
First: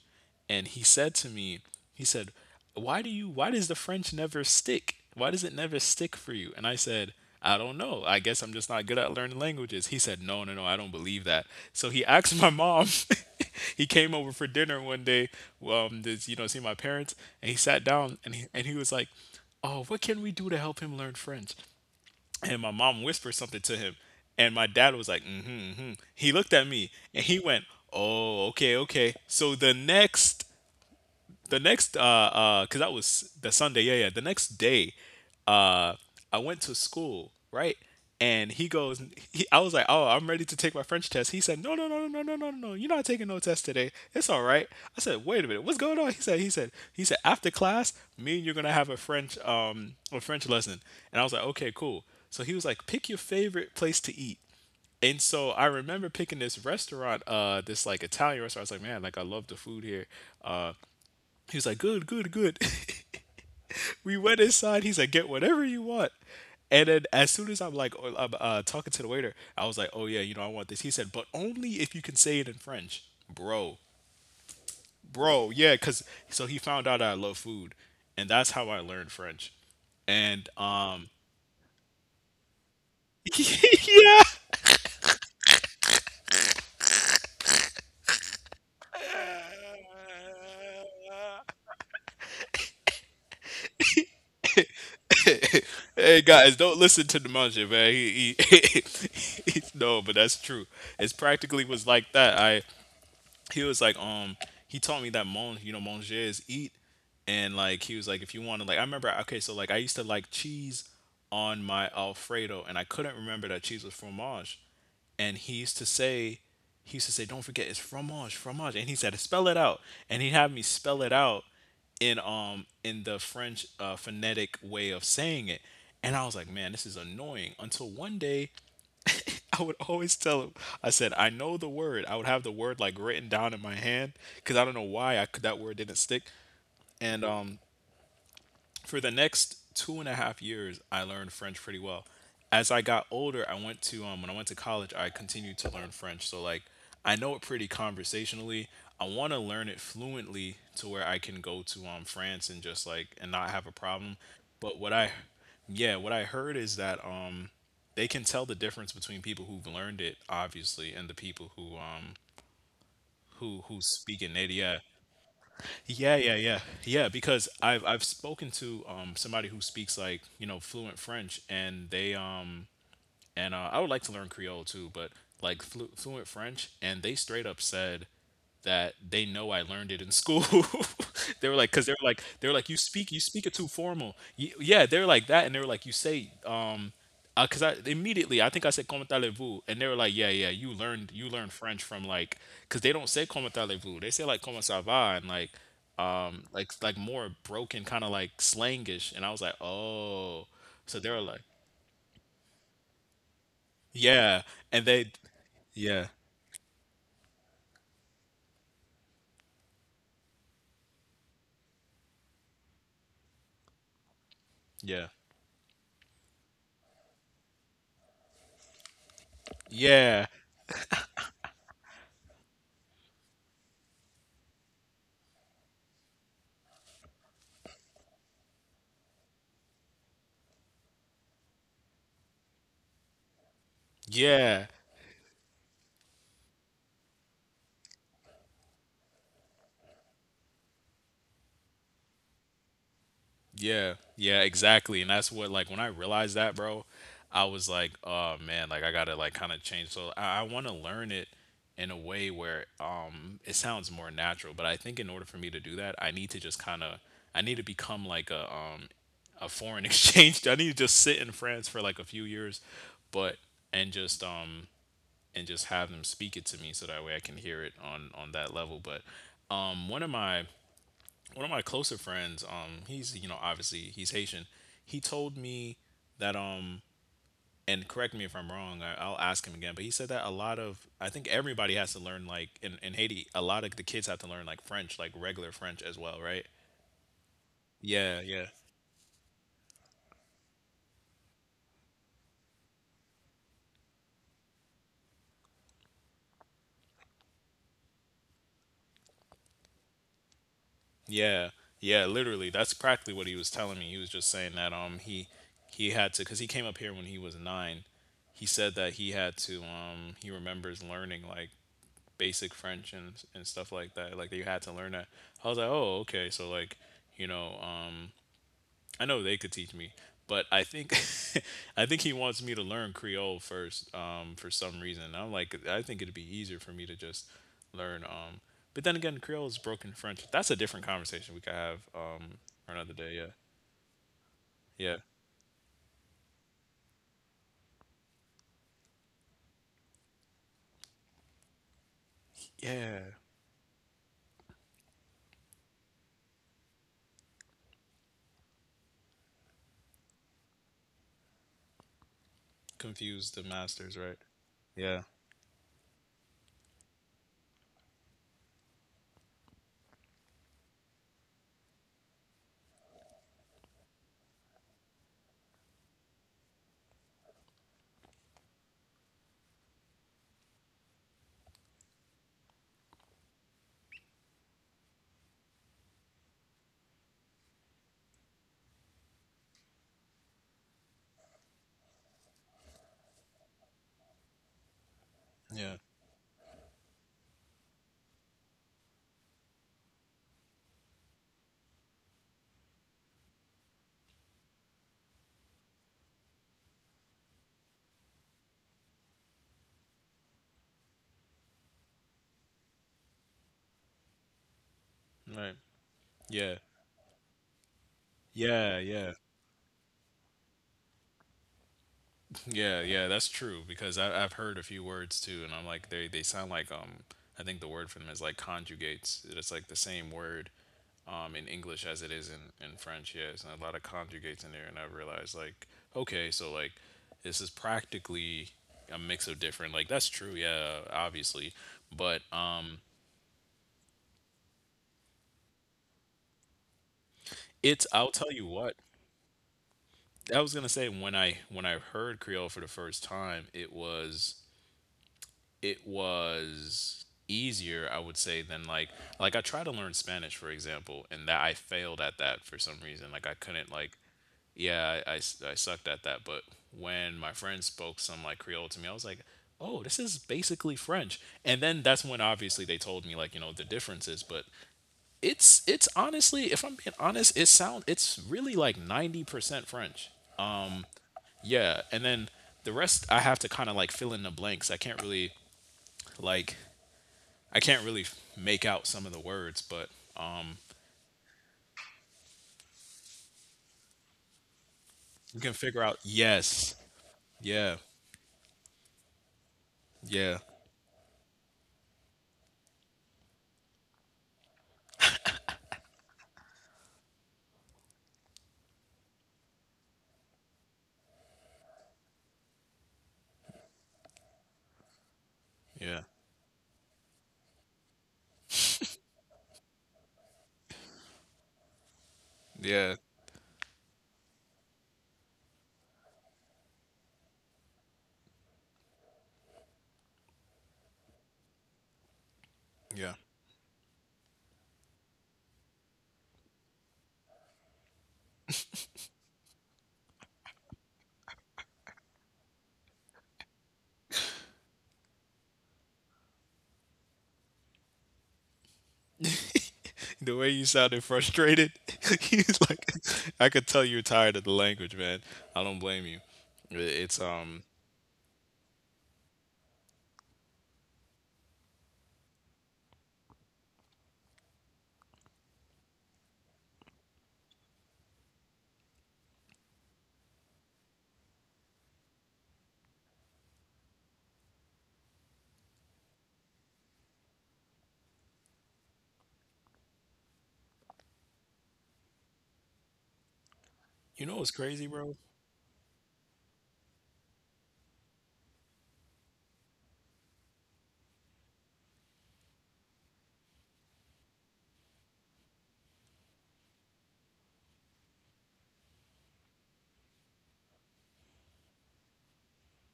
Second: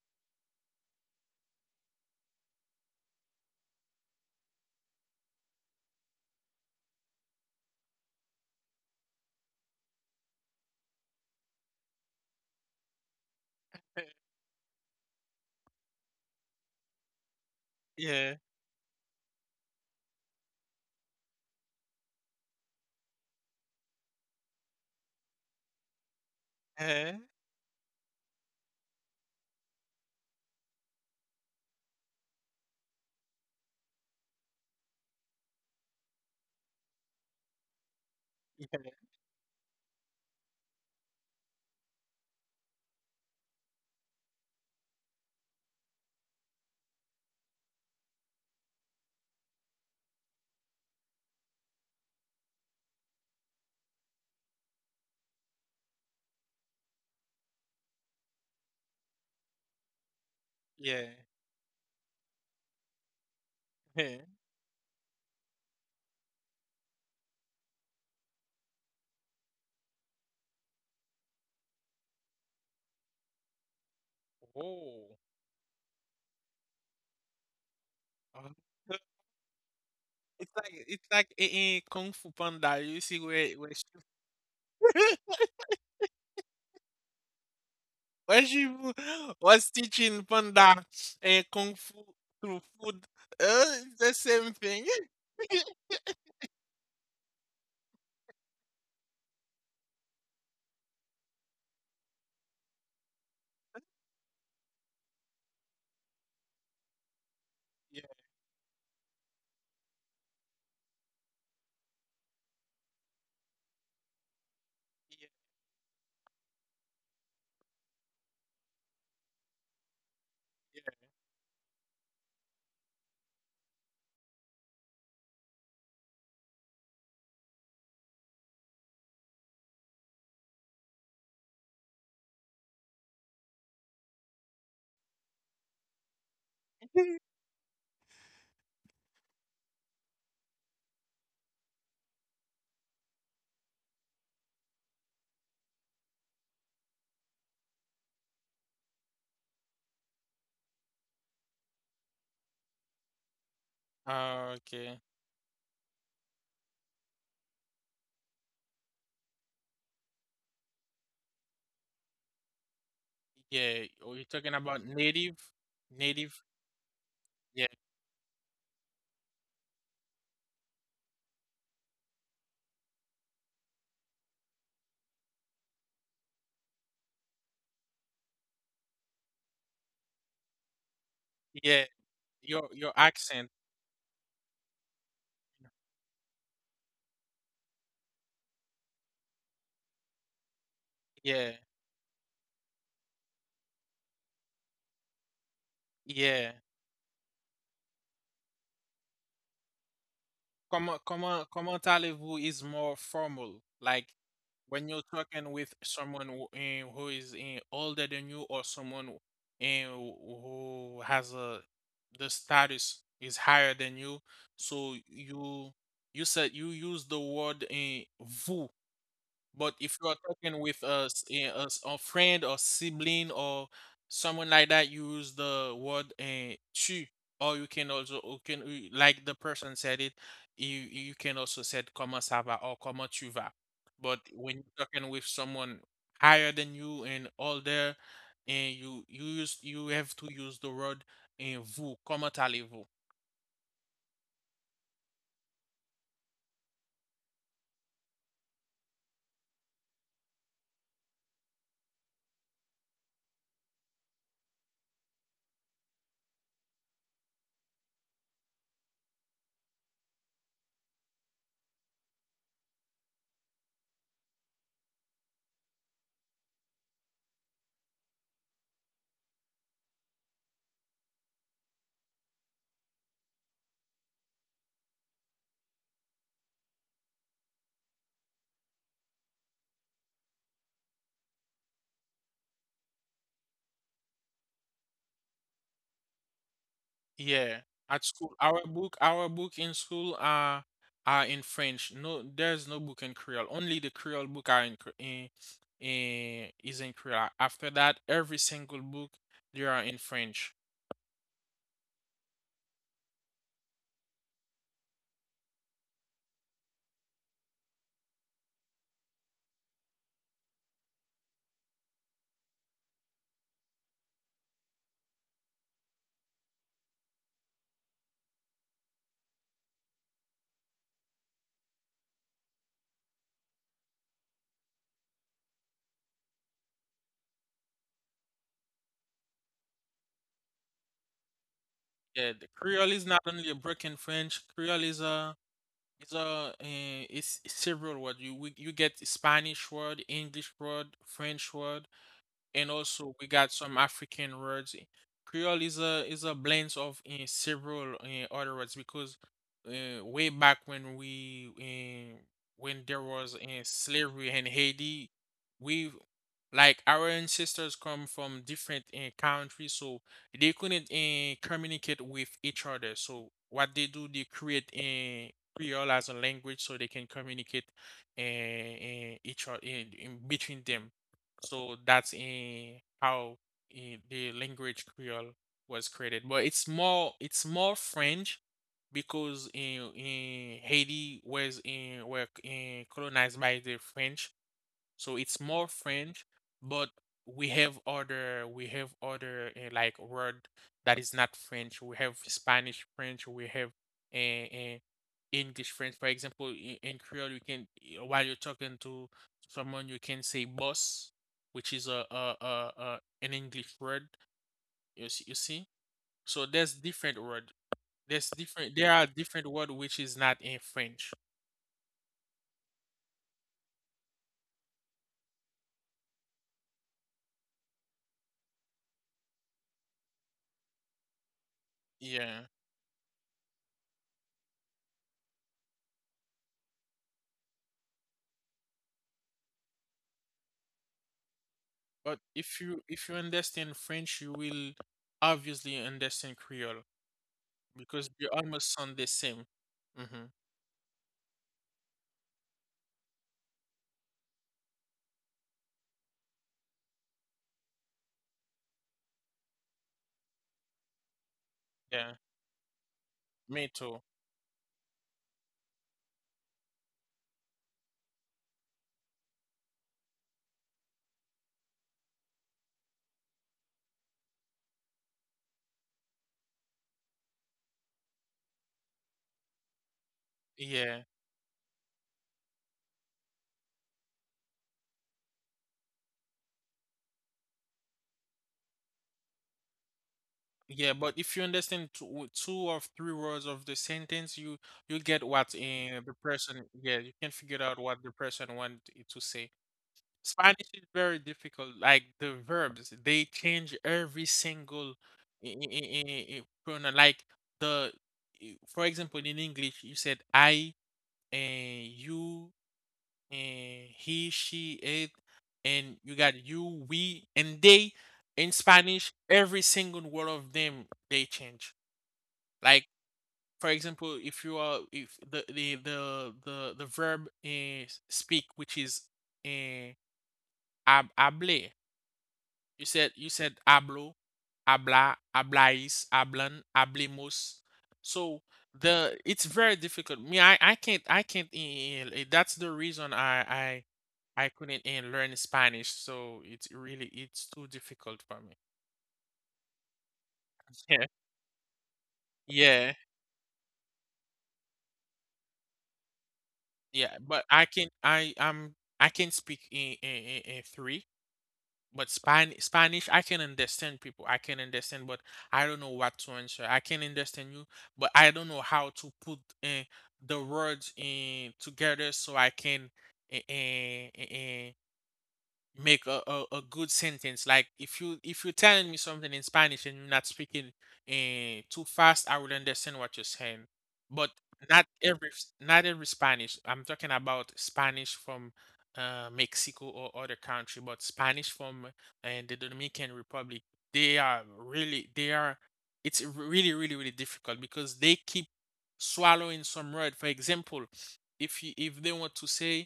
Speaker 2: and he said to me he said why do you why does the French never stick? Why does it never stick for you? And I said, I don't know, I guess I'm just not good at learning languages. He said, no, no, no, I don't believe that. So he asked my mom. [LAUGHS] He came over for dinner one day, to, see my parents, and he sat down,
Speaker 1: yeah,
Speaker 2: and he was like, oh, what can we do to help him learn French? And my mom whispered something to him, and my dad was like, mm-hmm, mm-hmm. He looked at me,
Speaker 1: uh,
Speaker 2: and he went, oh, okay, okay. So the next, the next uh because that was the Sunday, yeah, yeah, the next day, uh I went to school, right, and he goes, I was like, oh, I'm ready to take my French test. He said, no, no, no, no, no, no, no, no, you're not taking no test today, it's all right. I said, wait a minute, what's going on? He said after class, me and you're gonna have a French, a french lesson. And I was like, okay, cool. So he was like, pick your favorite place to eat. And so I remember picking this restaurant, this like Italian restaurant. I was like, man, like I love the food here. Uh,
Speaker 1: yeah,
Speaker 2: he was like, good, good, good. [LAUGHS]
Speaker 1: yeah.
Speaker 2: We
Speaker 1: [LAUGHS]
Speaker 2: went inside. He's like, get whatever you want. And then as soon as I'm like, oh, I'm talking to the waiter, I was like, oh yeah, I want this. He said, but only if you can say it in French, bro,
Speaker 1: Oh,
Speaker 2: bro, yeah, cause so he found out I love food, and
Speaker 1: uh,
Speaker 2: that's how I learned French. And
Speaker 1: it's like it's like in Kung Fu Panda. You see where she,
Speaker 2: [LAUGHS] yeah.
Speaker 1: [LAUGHS] where she w- was teaching Panda Kung Fu through food. It's the same thing. [LAUGHS]
Speaker 2: [LAUGHS] Hey guys, don't listen to Nemanja, man. [LAUGHS] No, but that's true. It's practically was like that. I He was like, he taught me that mon, you know, manger is eat, and like he
Speaker 1: Yeah,
Speaker 2: was like, if you want to, like, I remember, okay, so like I used to like cheese on my Alfredo, and I couldn't remember that cheese was fromage, and he used to say, don't forget it's fromage, fromage, and he said, spell it out, and he had me
Speaker 1: yeah,
Speaker 2: spell it out in the French phonetic way of saying it, and I was like, man, this is annoying. Until one day, [LAUGHS] I would always tell him. I said, I know the word. I would have the word like written down in my hand because I don't know why I could, that word didn't stick.
Speaker 1: yeah.
Speaker 2: And for the next 2.5 years, I learned French pretty well. As I got older, I went to when I went to college, I continued to learn French. So like I know it pretty conversationally. I want to learn it fluently to where I can go to France and just like, and not have a problem.
Speaker 1: [LAUGHS]
Speaker 2: But what
Speaker 1: Okay.
Speaker 2: I yeah, what I heard is that they can tell the difference between people who've learned it obviously, and the people who who
Speaker 1: Yeah, oh,
Speaker 2: speak
Speaker 1: you're
Speaker 2: it
Speaker 1: talking
Speaker 2: native, yeah.
Speaker 1: about native,
Speaker 2: Yeah, yeah,
Speaker 1: native.
Speaker 2: yeah, yeah, Because
Speaker 1: Yeah,
Speaker 2: I've spoken to somebody who speaks like, fluent French, and they, and I would like to learn Creole too, but like fluent French, and they straight up said that they know I learned it in school. [LAUGHS] They were like, because
Speaker 1: yeah.
Speaker 2: they were like, you
Speaker 1: Your
Speaker 2: speak
Speaker 1: accent.
Speaker 2: it too formal. Yeah, they were like that, and they were like, you say, because I think I said comment allez-vous, and they were like, yeah, yeah, you learned
Speaker 1: Yeah,
Speaker 2: French from like, because they don't say comment allez-vous, they say like comment ça va, and like.
Speaker 1: yeah.
Speaker 2: Like more broken, kind of like slangish, and I was like, oh. So
Speaker 1: Comment
Speaker 2: they were like,
Speaker 1: comment comment allez-vous is more formal. Like
Speaker 2: yeah, and
Speaker 1: when you're
Speaker 2: they,
Speaker 1: talking with
Speaker 2: yeah,
Speaker 1: someone who, who is older than you or someone who eh, who who has a the status is higher than you, so
Speaker 2: yeah,
Speaker 1: you said you use the word vous. But if you are
Speaker 2: yeah,
Speaker 1: talking with us, a friend or sibling or someone like that, you use the word tu, or you can also you can you- like the person said it, you can also said comment ça va or comment tu vas. But when
Speaker 2: yeah,
Speaker 1: you're talking with someone higher than you and older, and you use you have to use the word vous, comment allez-vous?
Speaker 2: yeah, yeah, exactly. And that's what like when I realized that, bro, I was like, oh man, like I gotta like kind of change. So I want to learn it in a way where it sounds more natural. But I think in order for me to do that, I need to just kind of, I need to become like a a foreign [LAUGHS] exchange. I need to just sit in France for like a few years, but and just um and just have them speak it to me so that way I can hear it on that level. But um, one of my one of my closer friends, he's, you know, obviously he's Haitian. He told me that and correct me if I'm wrong. I, I'll ask him again. But he said that a lot of I think everybody has to learn like in Haiti, a lot of the kids have to learn like French, like regular French as well, right?
Speaker 1: Yeah, at
Speaker 2: Yeah,
Speaker 1: school,
Speaker 2: yeah.
Speaker 1: our book in school are in French. No, there's no book in Creole. Only the Creole book are in, is in Creole. After that, every single book they are in French.
Speaker 2: Yeah, yeah, literally. That's practically what he was telling me. He was just saying that he had to because he came up here when he was 9. He said that he had to he remembers learning like basic French and stuff like that. Like you had to learn that. I was like, oh okay, so like, you know um I know they could teach me, but I think [LAUGHS] I think he wants me to learn Creole first, for some reason. And I'm like, I think it'd be easier for me to just learn. But then again, Creole is broken French. That's a different conversation we could have,
Speaker 1: Yeah, the
Speaker 2: for another
Speaker 1: Creole is
Speaker 2: day.
Speaker 1: not
Speaker 2: Yeah,
Speaker 1: only a broken French. Creole
Speaker 2: yeah,
Speaker 1: is a it's several word. You get Spanish word, English word, French word, and
Speaker 2: yeah.
Speaker 1: also we got some African words. Creole is a blend of several other words because way back when when there
Speaker 2: Confuse
Speaker 1: was
Speaker 2: the masters, right?
Speaker 1: slavery in
Speaker 2: Yeah,
Speaker 1: Haiti, we like our ancestors come from different countries, so they couldn't communicate with each other. So what they do, they create Creole as a language so they can communicate each other in between them. So that's in how the language Creole was created. But it's more French because in Haiti was in were in colonized by the French so it's more French, but we have other like word that is not French. We have Spanish French. We have uh, uh, English French. For example, I- in Creole, you can while you're talking to someone, you can say boss, which is a an English word. You see, you
Speaker 2: right.
Speaker 1: see. So
Speaker 2: Yeah,
Speaker 1: there's different word. There's
Speaker 2: yeah,
Speaker 1: different. There are
Speaker 2: yeah,
Speaker 1: different word which is not in French.
Speaker 2: yeah, yeah, that's true because I've heard a few words too, and I'm like they sound like, I think the word for them is like conjugates. It's like the same word, in English as it is
Speaker 1: Yeah.
Speaker 2: in French. Yeah, it's a lot of conjugates in there, and I realized like okay, so like this is practically a mix of different. Like that's true, yeah, obviously, but
Speaker 1: But if you if you understand French, you will obviously understand Creole
Speaker 2: it's I'll
Speaker 1: because
Speaker 2: tell
Speaker 1: they
Speaker 2: you what,
Speaker 1: almost sound the same. Mm-hmm.
Speaker 2: I was gonna say when I heard Creole for the first time, it was easier, I would say, than like, I tried to learn Spanish, for example, and that I failed at
Speaker 1: Yeah,
Speaker 2: that for some reason, like I couldn't
Speaker 1: me
Speaker 2: like,
Speaker 1: too.
Speaker 2: yeah, I sucked at that, but when my friend spoke some like Creole to me, I was like, oh, this is basically French. And then that's when obviously they told me, like, the differences, but it's, honestly, if I'm being honest, it's really like 90% French, um
Speaker 1: Yeah,
Speaker 2: yeah. And then the rest I have to kind of like fill in the blanks. I can't really like I can't really make out some of the words, but um,
Speaker 1: yeah. But if you understand two or three words of the sentence, you get
Speaker 2: you can
Speaker 1: what
Speaker 2: figure out.
Speaker 1: the person.
Speaker 2: Yes.
Speaker 1: Yeah, you can figure
Speaker 2: Yeah.
Speaker 1: out what the person wanted to say.
Speaker 2: Yeah.
Speaker 1: Spanish is very difficult. Like the verbs, they change every single pronoun. Like the, I- for example, in English, you said I, and you and he, she, it,
Speaker 2: Yeah.
Speaker 1: and you got you, we, and they in Spanish. Every single word of them they change. Like
Speaker 2: Yeah.
Speaker 1: for example, if you are if the verb speak, which is uh, hable, you
Speaker 2: Yeah.
Speaker 1: said you said hablo, habla, hablais, hablan, hablemos. So the it's very difficult. Me, I can't. That's the reason I couldn't and learn Spanish, so it's really it's too difficult for me.
Speaker 2: The way you
Speaker 1: [LAUGHS]
Speaker 2: sounded
Speaker 1: Yeah.
Speaker 2: frustrated, [LAUGHS] he's like,
Speaker 1: Yeah,
Speaker 2: I could tell you're tired of the language, man. I don't blame you. It's,
Speaker 1: yeah, but I can speak in in three, but Spanish I can understand people. I can understand, but I don't know what to answer. I can understand you, but I don't know how to put the words in together so I can uh, make a good sentence like if you if you're telling me something in Spanish and you're not speaking too fast I would understand what you're saying.
Speaker 2: you know
Speaker 1: But
Speaker 2: what's crazy,
Speaker 1: not
Speaker 2: bro?
Speaker 1: every not every Spanish, I'm talking about Spanish from Mexico or other country, but Spanish from and the Dominican Republic, they are really they are it's really really really difficult because they keep swallowing some word. For example, if you if they want to say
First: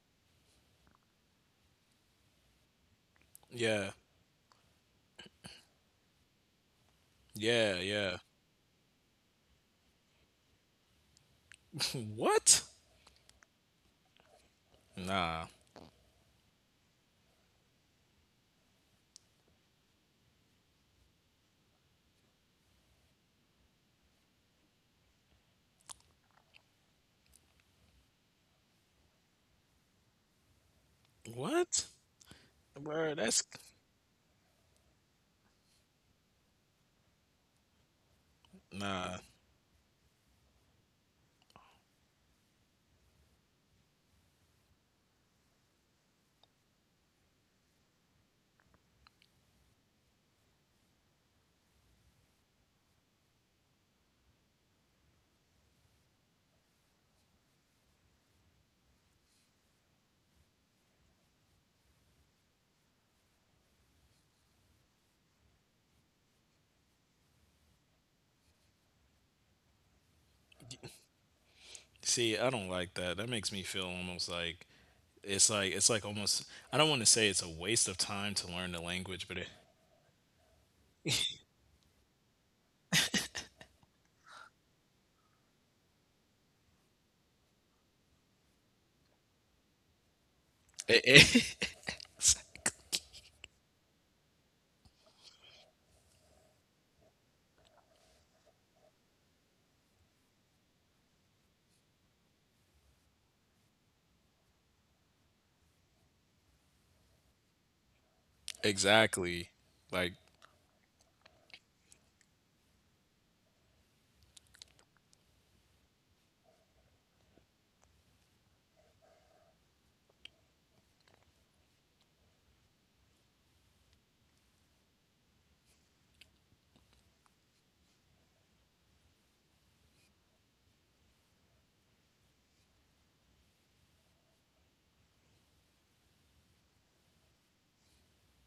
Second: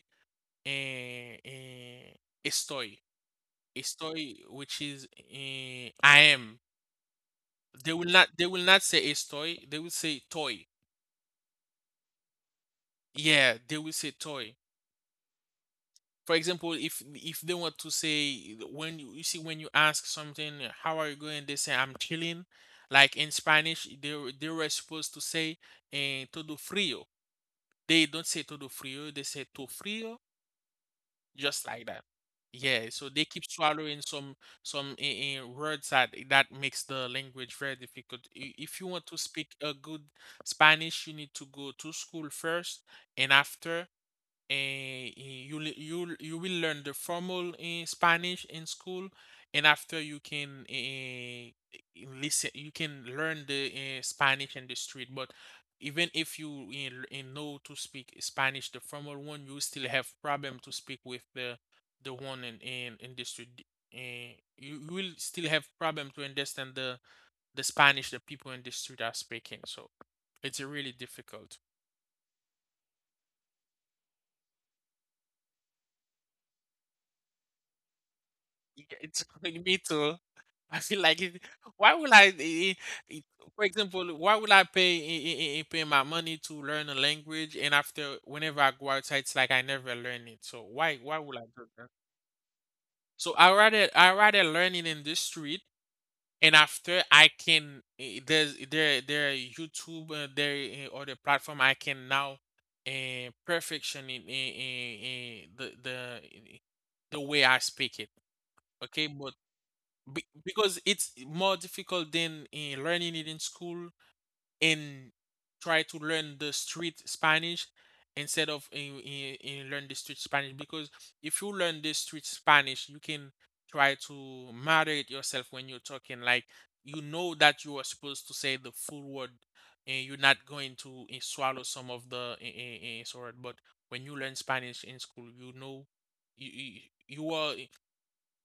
Speaker 1: uh, uh, estoy
Speaker 2: Yeah.
Speaker 1: estoy, which is I am.
Speaker 2: Yeah.
Speaker 1: They will
Speaker 2: Yeah.
Speaker 1: not they will not say estoy, they will say toy.
Speaker 2: [LAUGHS] What?
Speaker 1: Yeah, they will say toy.
Speaker 2: Nah.
Speaker 1: For example, if they want to say when you see when you ask something, how are you going? They say I'm chilling. Like in Spanish, they were supposed to say todo frío. They don't say todo frío, they say to frío just like
Speaker 2: What?
Speaker 1: that. Yeah, so
Speaker 2: Bro,
Speaker 1: they
Speaker 2: that's,
Speaker 1: keep swallowing some words that that makes the language very difficult. I- If you want
Speaker 2: nah.
Speaker 1: to speak a good Spanish, you need to go to school first, and after and you li- you will learn the formal in Spanish in school, and after you can listen, you can learn the Spanish in the street. But even if you know to speak Spanish, the formal one, you still have problem to speak with the one in in the street. Uh, you you will still have problem to understand the Spanish the people in the street are speaking. So it's really difficult.
Speaker 2: See, I don't like that. That makes me feel almost like, it's like almost, I don't want to say it's a waste of time to learn the
Speaker 1: Yeah, it's
Speaker 2: language, but
Speaker 1: [LAUGHS]
Speaker 2: it,
Speaker 1: me too. [LAUGHS] I feel like it, why would I, eh, for example, why would I pay pay my money to learn a language and after whenever I go outside, it's like I never learn it. So
Speaker 2: it,
Speaker 1: why would I do
Speaker 2: it
Speaker 1: that? So I rather learn it in the street and after I can there's there there are YouTube there other platform I can now perfection in the way I speak it.
Speaker 2: [LAUGHS]
Speaker 1: Okay, but
Speaker 2: exactly, like
Speaker 1: be- because it's more difficult than in learning it in school and try to learn the street Spanish instead of in learn the street Spanish. Because if you learn the street Spanish, you can try to moderate yourself when you're talking. Like you know that you are supposed to say the full word, and you're not going to swallow some of the sort. But when you learn Spanish in school, you know you you, you are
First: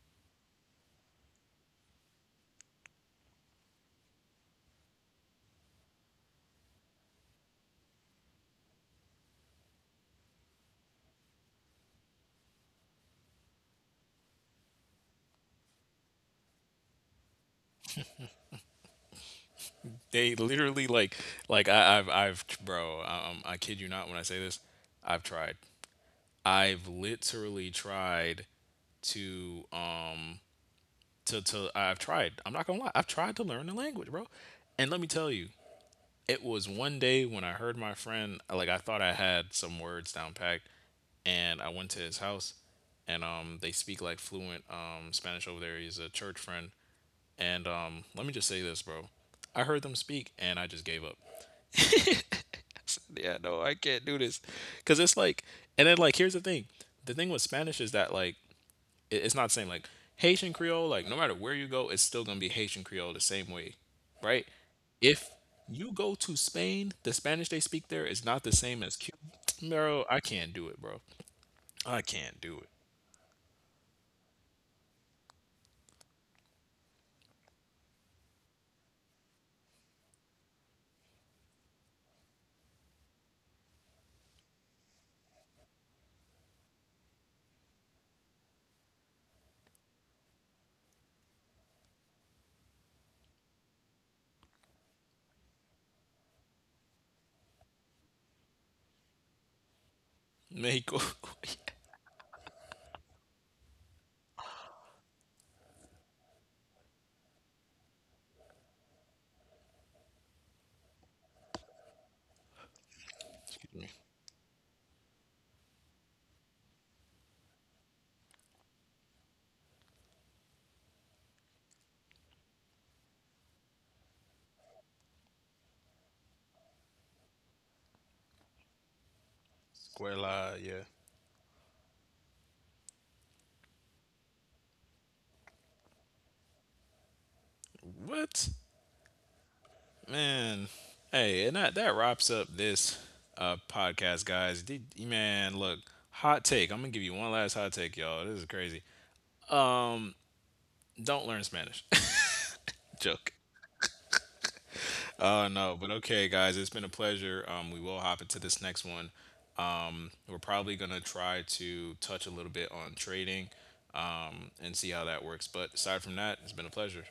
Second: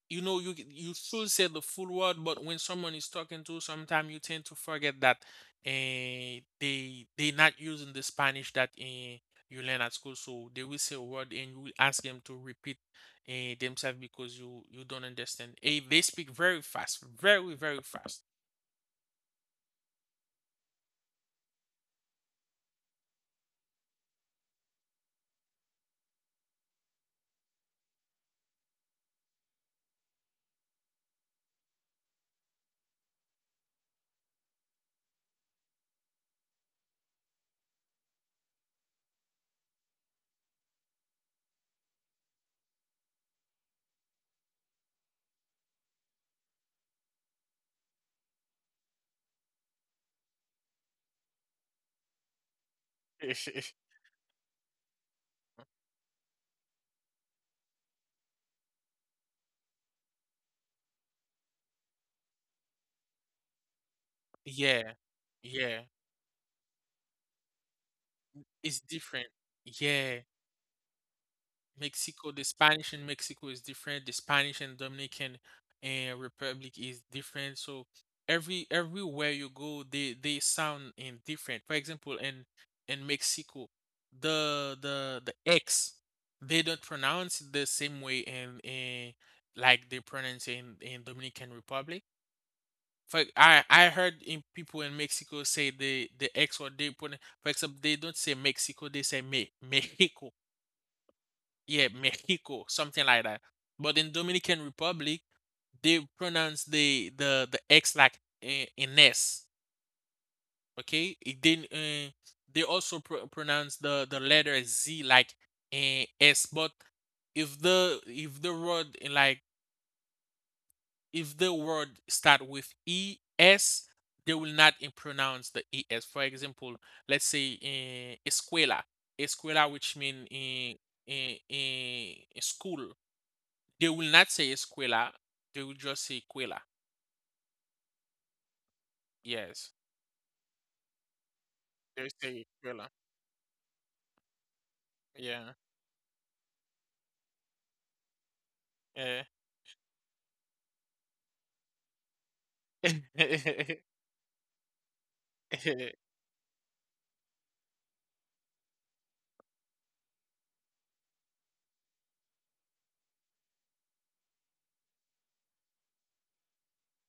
Speaker 1: you know you you should say the full word, but when someone is talking to you sometimes you tend to forget that they not using the Spanish that you learn at school, so they will say a word and you will ask them to repeat themselves because you don't understand. Eh, they speak very fast very very fast.
Speaker 2: they literally like, I've bro, I kid you not when I say this. I've tried, I've literally tried to I've tried, I'm not gonna lie, I've tried to learn the language, bro, and let me tell you. It was one day when I heard my friend, like I thought I had some words down packed, and I went to his house, and they speak like fluent Spanish over there. He's a church friend, and let me just say this, bro. I heard them speak, and I just gave up. Yeah, no, I
Speaker 1: [LAUGHS]
Speaker 2: can't do this, cause it's like, and then like here's the thing. The thing with Spanish is that like it, it's not the same. Like Haitian Creole, like no matter where you go, it's still gonna be Haitian Creole the same way, right?
Speaker 1: Yeah,
Speaker 2: If
Speaker 1: yeah,
Speaker 2: you go to Spain, the Spanish they speak there is not the
Speaker 1: it's
Speaker 2: same as Cuba.
Speaker 1: different.
Speaker 2: Bro, I
Speaker 1: Yeah,
Speaker 2: can't do it, bro. I
Speaker 1: Mexico,
Speaker 2: can't
Speaker 1: the
Speaker 2: do it.
Speaker 1: Spanish in Mexico is different. The Spanish and Dominican Republic is different. So every everywhere you go, they sound in different. For example, in Mexico, the X, they don't pronounce it the same way in like they pronounce in Dominican Republic. For I heard in people in Mexico say the X or they pronounce. For example, they don't say Mexico, they say Me [LAUGHS] Mexico,
Speaker 2: Mexico, [LAUGHS] excuse
Speaker 1: yeah, Mexico, something like that. But in Dominican Republic, they pronounce the X like an S. Okay, it didn't. They also pro- pronounce
Speaker 2: me.
Speaker 1: the letter Z like S. But if the word like if the word start with E S, they will not pronounce the E S. For example, let's say escuela, which mean
Speaker 2: Escuela, yeah.
Speaker 1: in school. They will not say escuela. They will just say quela.
Speaker 2: What?
Speaker 1: Yes.
Speaker 2: Man. Hey, and that, that
Speaker 1: They
Speaker 2: wraps up
Speaker 1: say quela.
Speaker 2: this, podcast, guys. Did,
Speaker 1: Yeah.
Speaker 2: man, look, hot take. I'm going to give you one last hot take, y'all. This is crazy.
Speaker 1: Yeah.
Speaker 2: Don't learn Spanish. [LAUGHS] Joke.
Speaker 1: [LAUGHS]
Speaker 2: Oh no, but okay, guys, it's been a pleasure. We will hop into this next one. We're probably gonna try to touch a little bit on trading, and see how that works. But aside from that, it's been a pleasure.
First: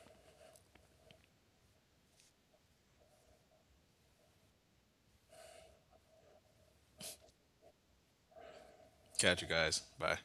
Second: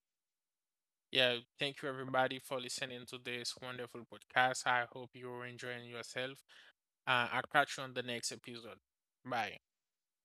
Speaker 1: yeah. Thank you everybody for listening to this wonderful podcast. I hope you're enjoying yourself. I'll catch you on the next episode.
Speaker 2: Catch you
Speaker 1: Bye.
Speaker 2: guys. Bye.